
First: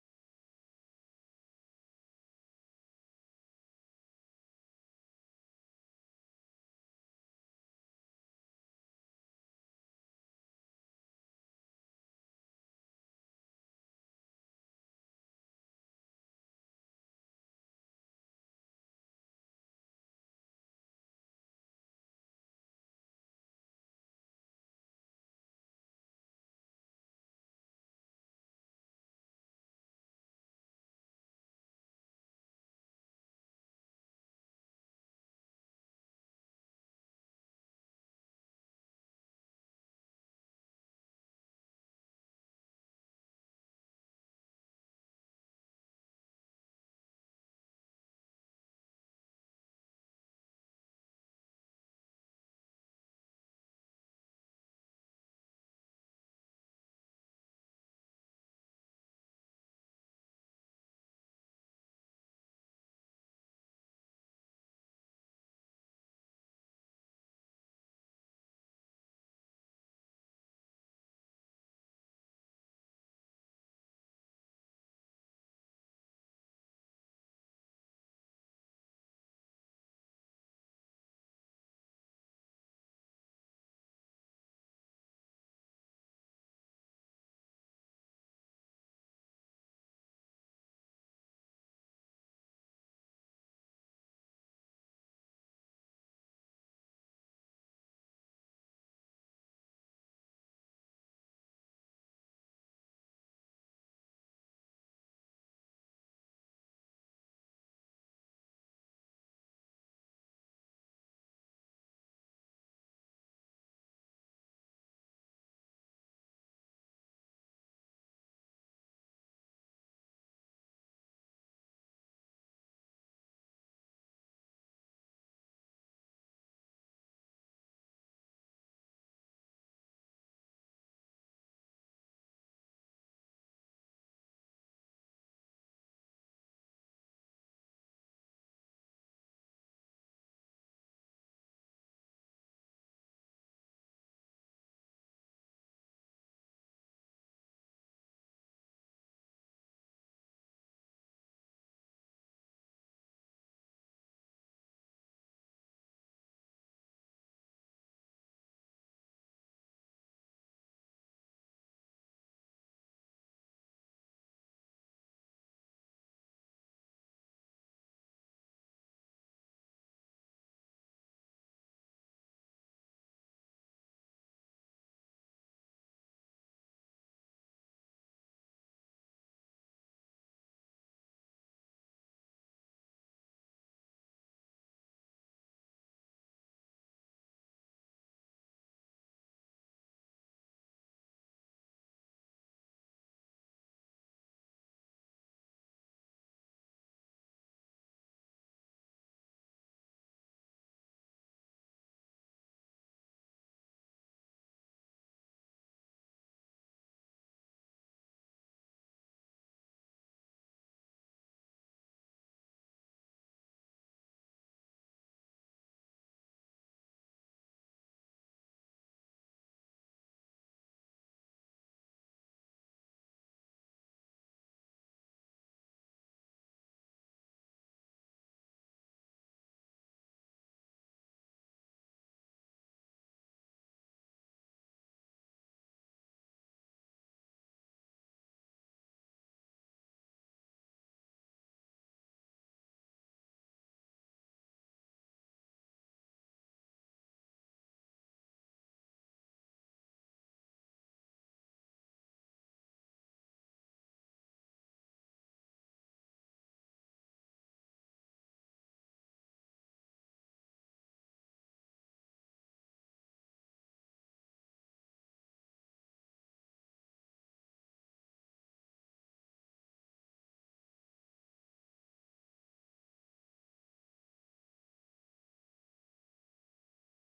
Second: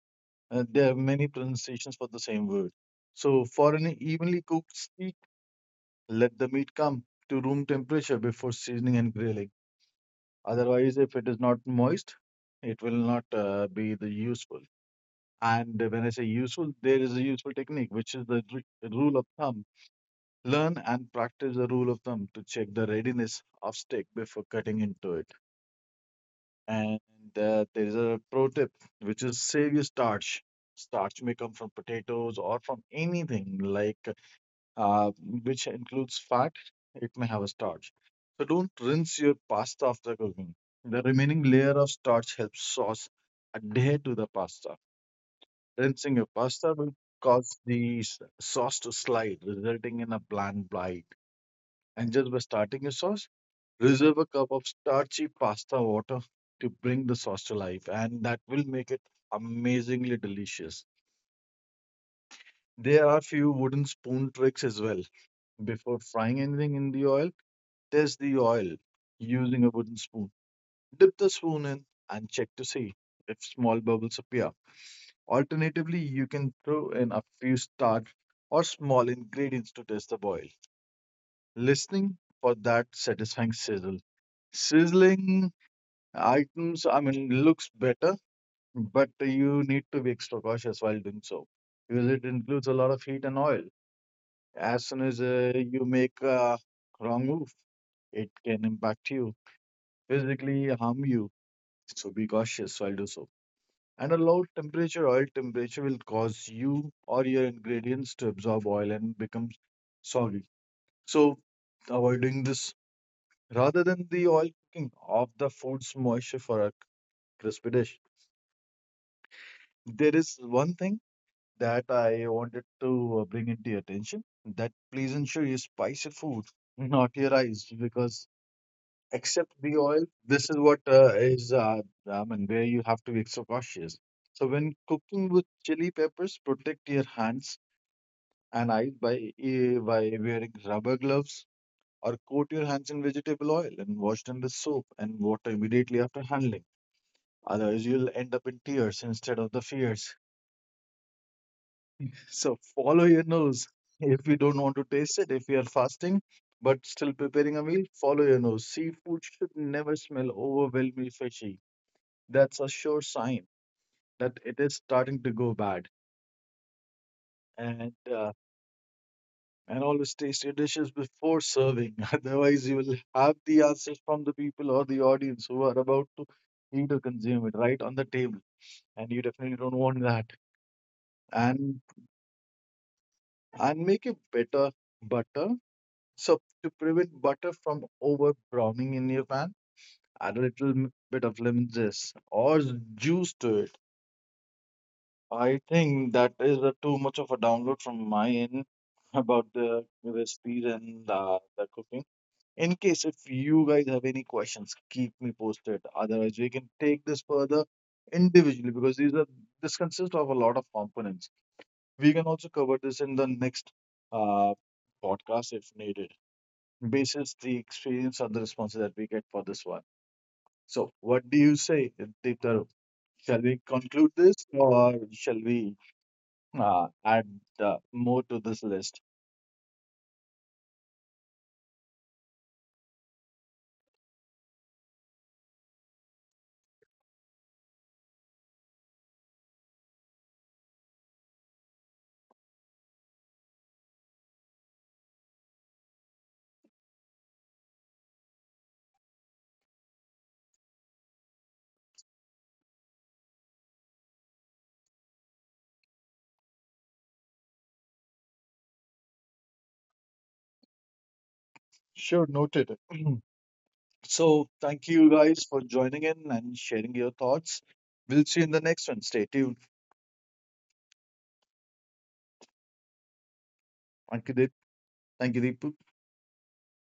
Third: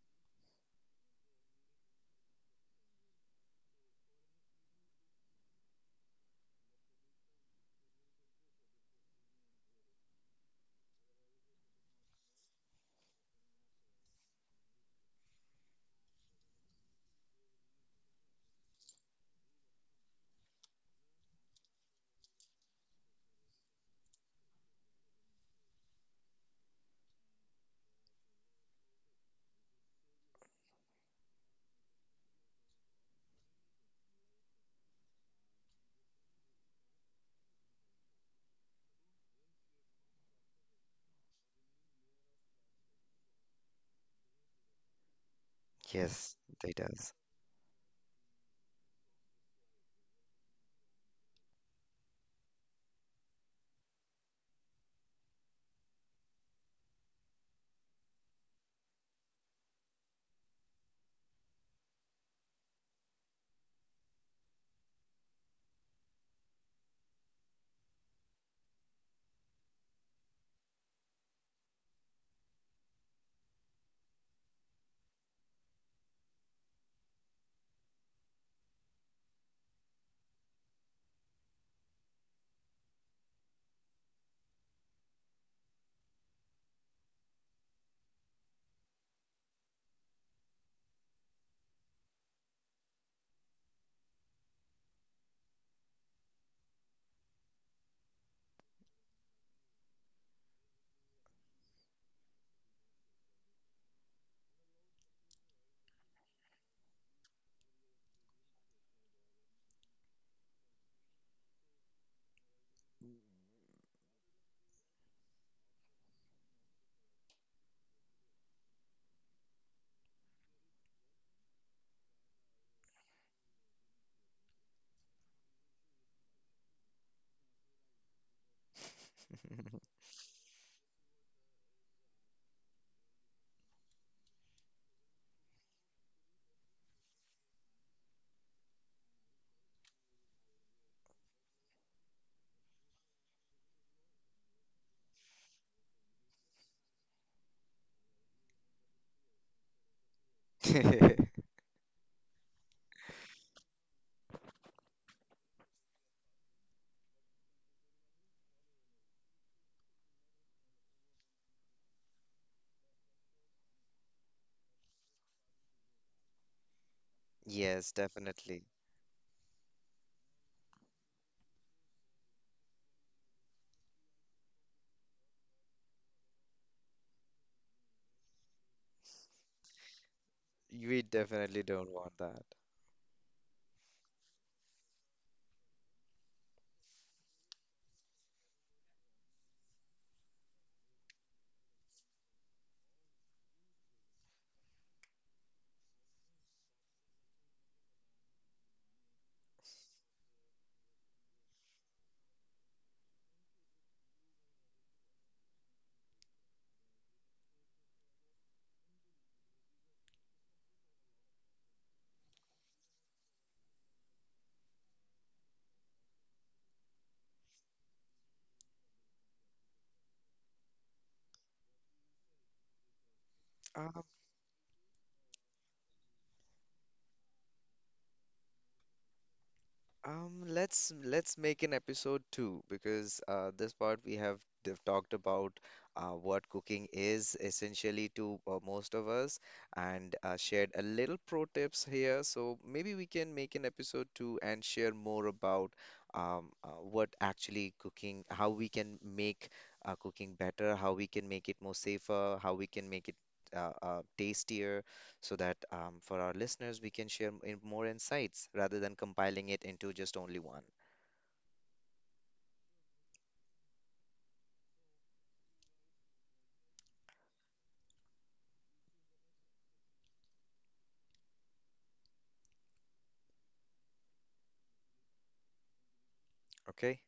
There are many pronunciations for the same word. So for an evenly cooked steak, let the meat come to room temperature before seasoning and grilling. Otherwise, if it is not moist, it will not be the useful. And when I say useful, there is a useful technique, which is the rule of thumb. Learn and practice the rule of thumb to check the readiness of steak before cutting into it. And there is a pro tip, which is save your starch. Starch may come from potatoes or from anything like uh, which includes fat. It may have a starch. So don't rinse your pasta after cooking. The remaining layer of starch helps sauce adhere to the pasta. Rinsing your Yes, they pasta will does. cause the sauce to slide, resulting in a bland bite. And just by starting your sauce, reserve a cup of starchy pasta water to bring the sauce to life, and that will make it amazingly delicious. There are few wooden spoon tricks as well. Before frying anything in the oil, test the oil using a wooden spoon. Dip the spoon in and check to see if small bubbles appear. Alternatively, you can throw in a few starch or small ingredients to test the boil. Listening for that satisfying sizzle. Sizzling items, I mean, looks better, but you need to be extra cautious while doing so because it includes a lot of heat and oil. As soon as you make a wrong move, it can impact you, physically harm you. So be cautious while do so. And a low temperature, oil temperature will cause you or your ingredients to absorb oil and become soggy. So avoiding this rather than the oil cooking of the food's moisture for a crispy dish. There is one thing that I wanted to bring into your attention, that please ensure you spice your food, not your rice, because except the oil, this is what I mean, where you have to be extra cautious. So when cooking with chili peppers, protect your hands and eyes by wearing rubber gloves or coat your hands in vegetable oil and wash them with soap and water immediately after handling. Otherwise, you'll end up in tears instead of the fears. So follow your nose. If you don't want to taste it, if you are fasting but still preparing a meal, follow your nose. Seafood should never smell overwhelmingly fishy. That's a sure sign that it is starting to go bad. And Yes, uh, definitely. and always taste your dishes before serving. Otherwise, you will have the answers from the people or the audience who are about to eat or consume it right on the table. And you definitely don't want that. We definitely And don't want that. and make it better butter. So to prevent butter from over browning in your pan, add a little bit of lemon zest or juice to it. I think that is a too much of a download from my end about the recipes and the cooking. In case if you guys have any questions, keep me posted. Otherwise, we can take this further individually because these are this consists of a lot of components. We can also cover this in the next uh, podcast if needed basis the experience or the responses that we get for this one. So, what do you say, Deeptaru? Shall we conclude this or shall we add more to this list? Let's make an episode two because this part we have talked about what cooking is essentially to most of us and shared a little pro tips here. So maybe we can make an episode two and share more about what actually cooking, how we can make cooking better, how we can make it more safer, how we can make it tastier so that for our listeners, we can share more insights rather than compiling it into just only one. Sure, noted. So, thank you guys for joining in and sharing your thoughts. We'll see you in the next one. Stay tuned. Thank you, Deep. Thank you, Deepu. Okay.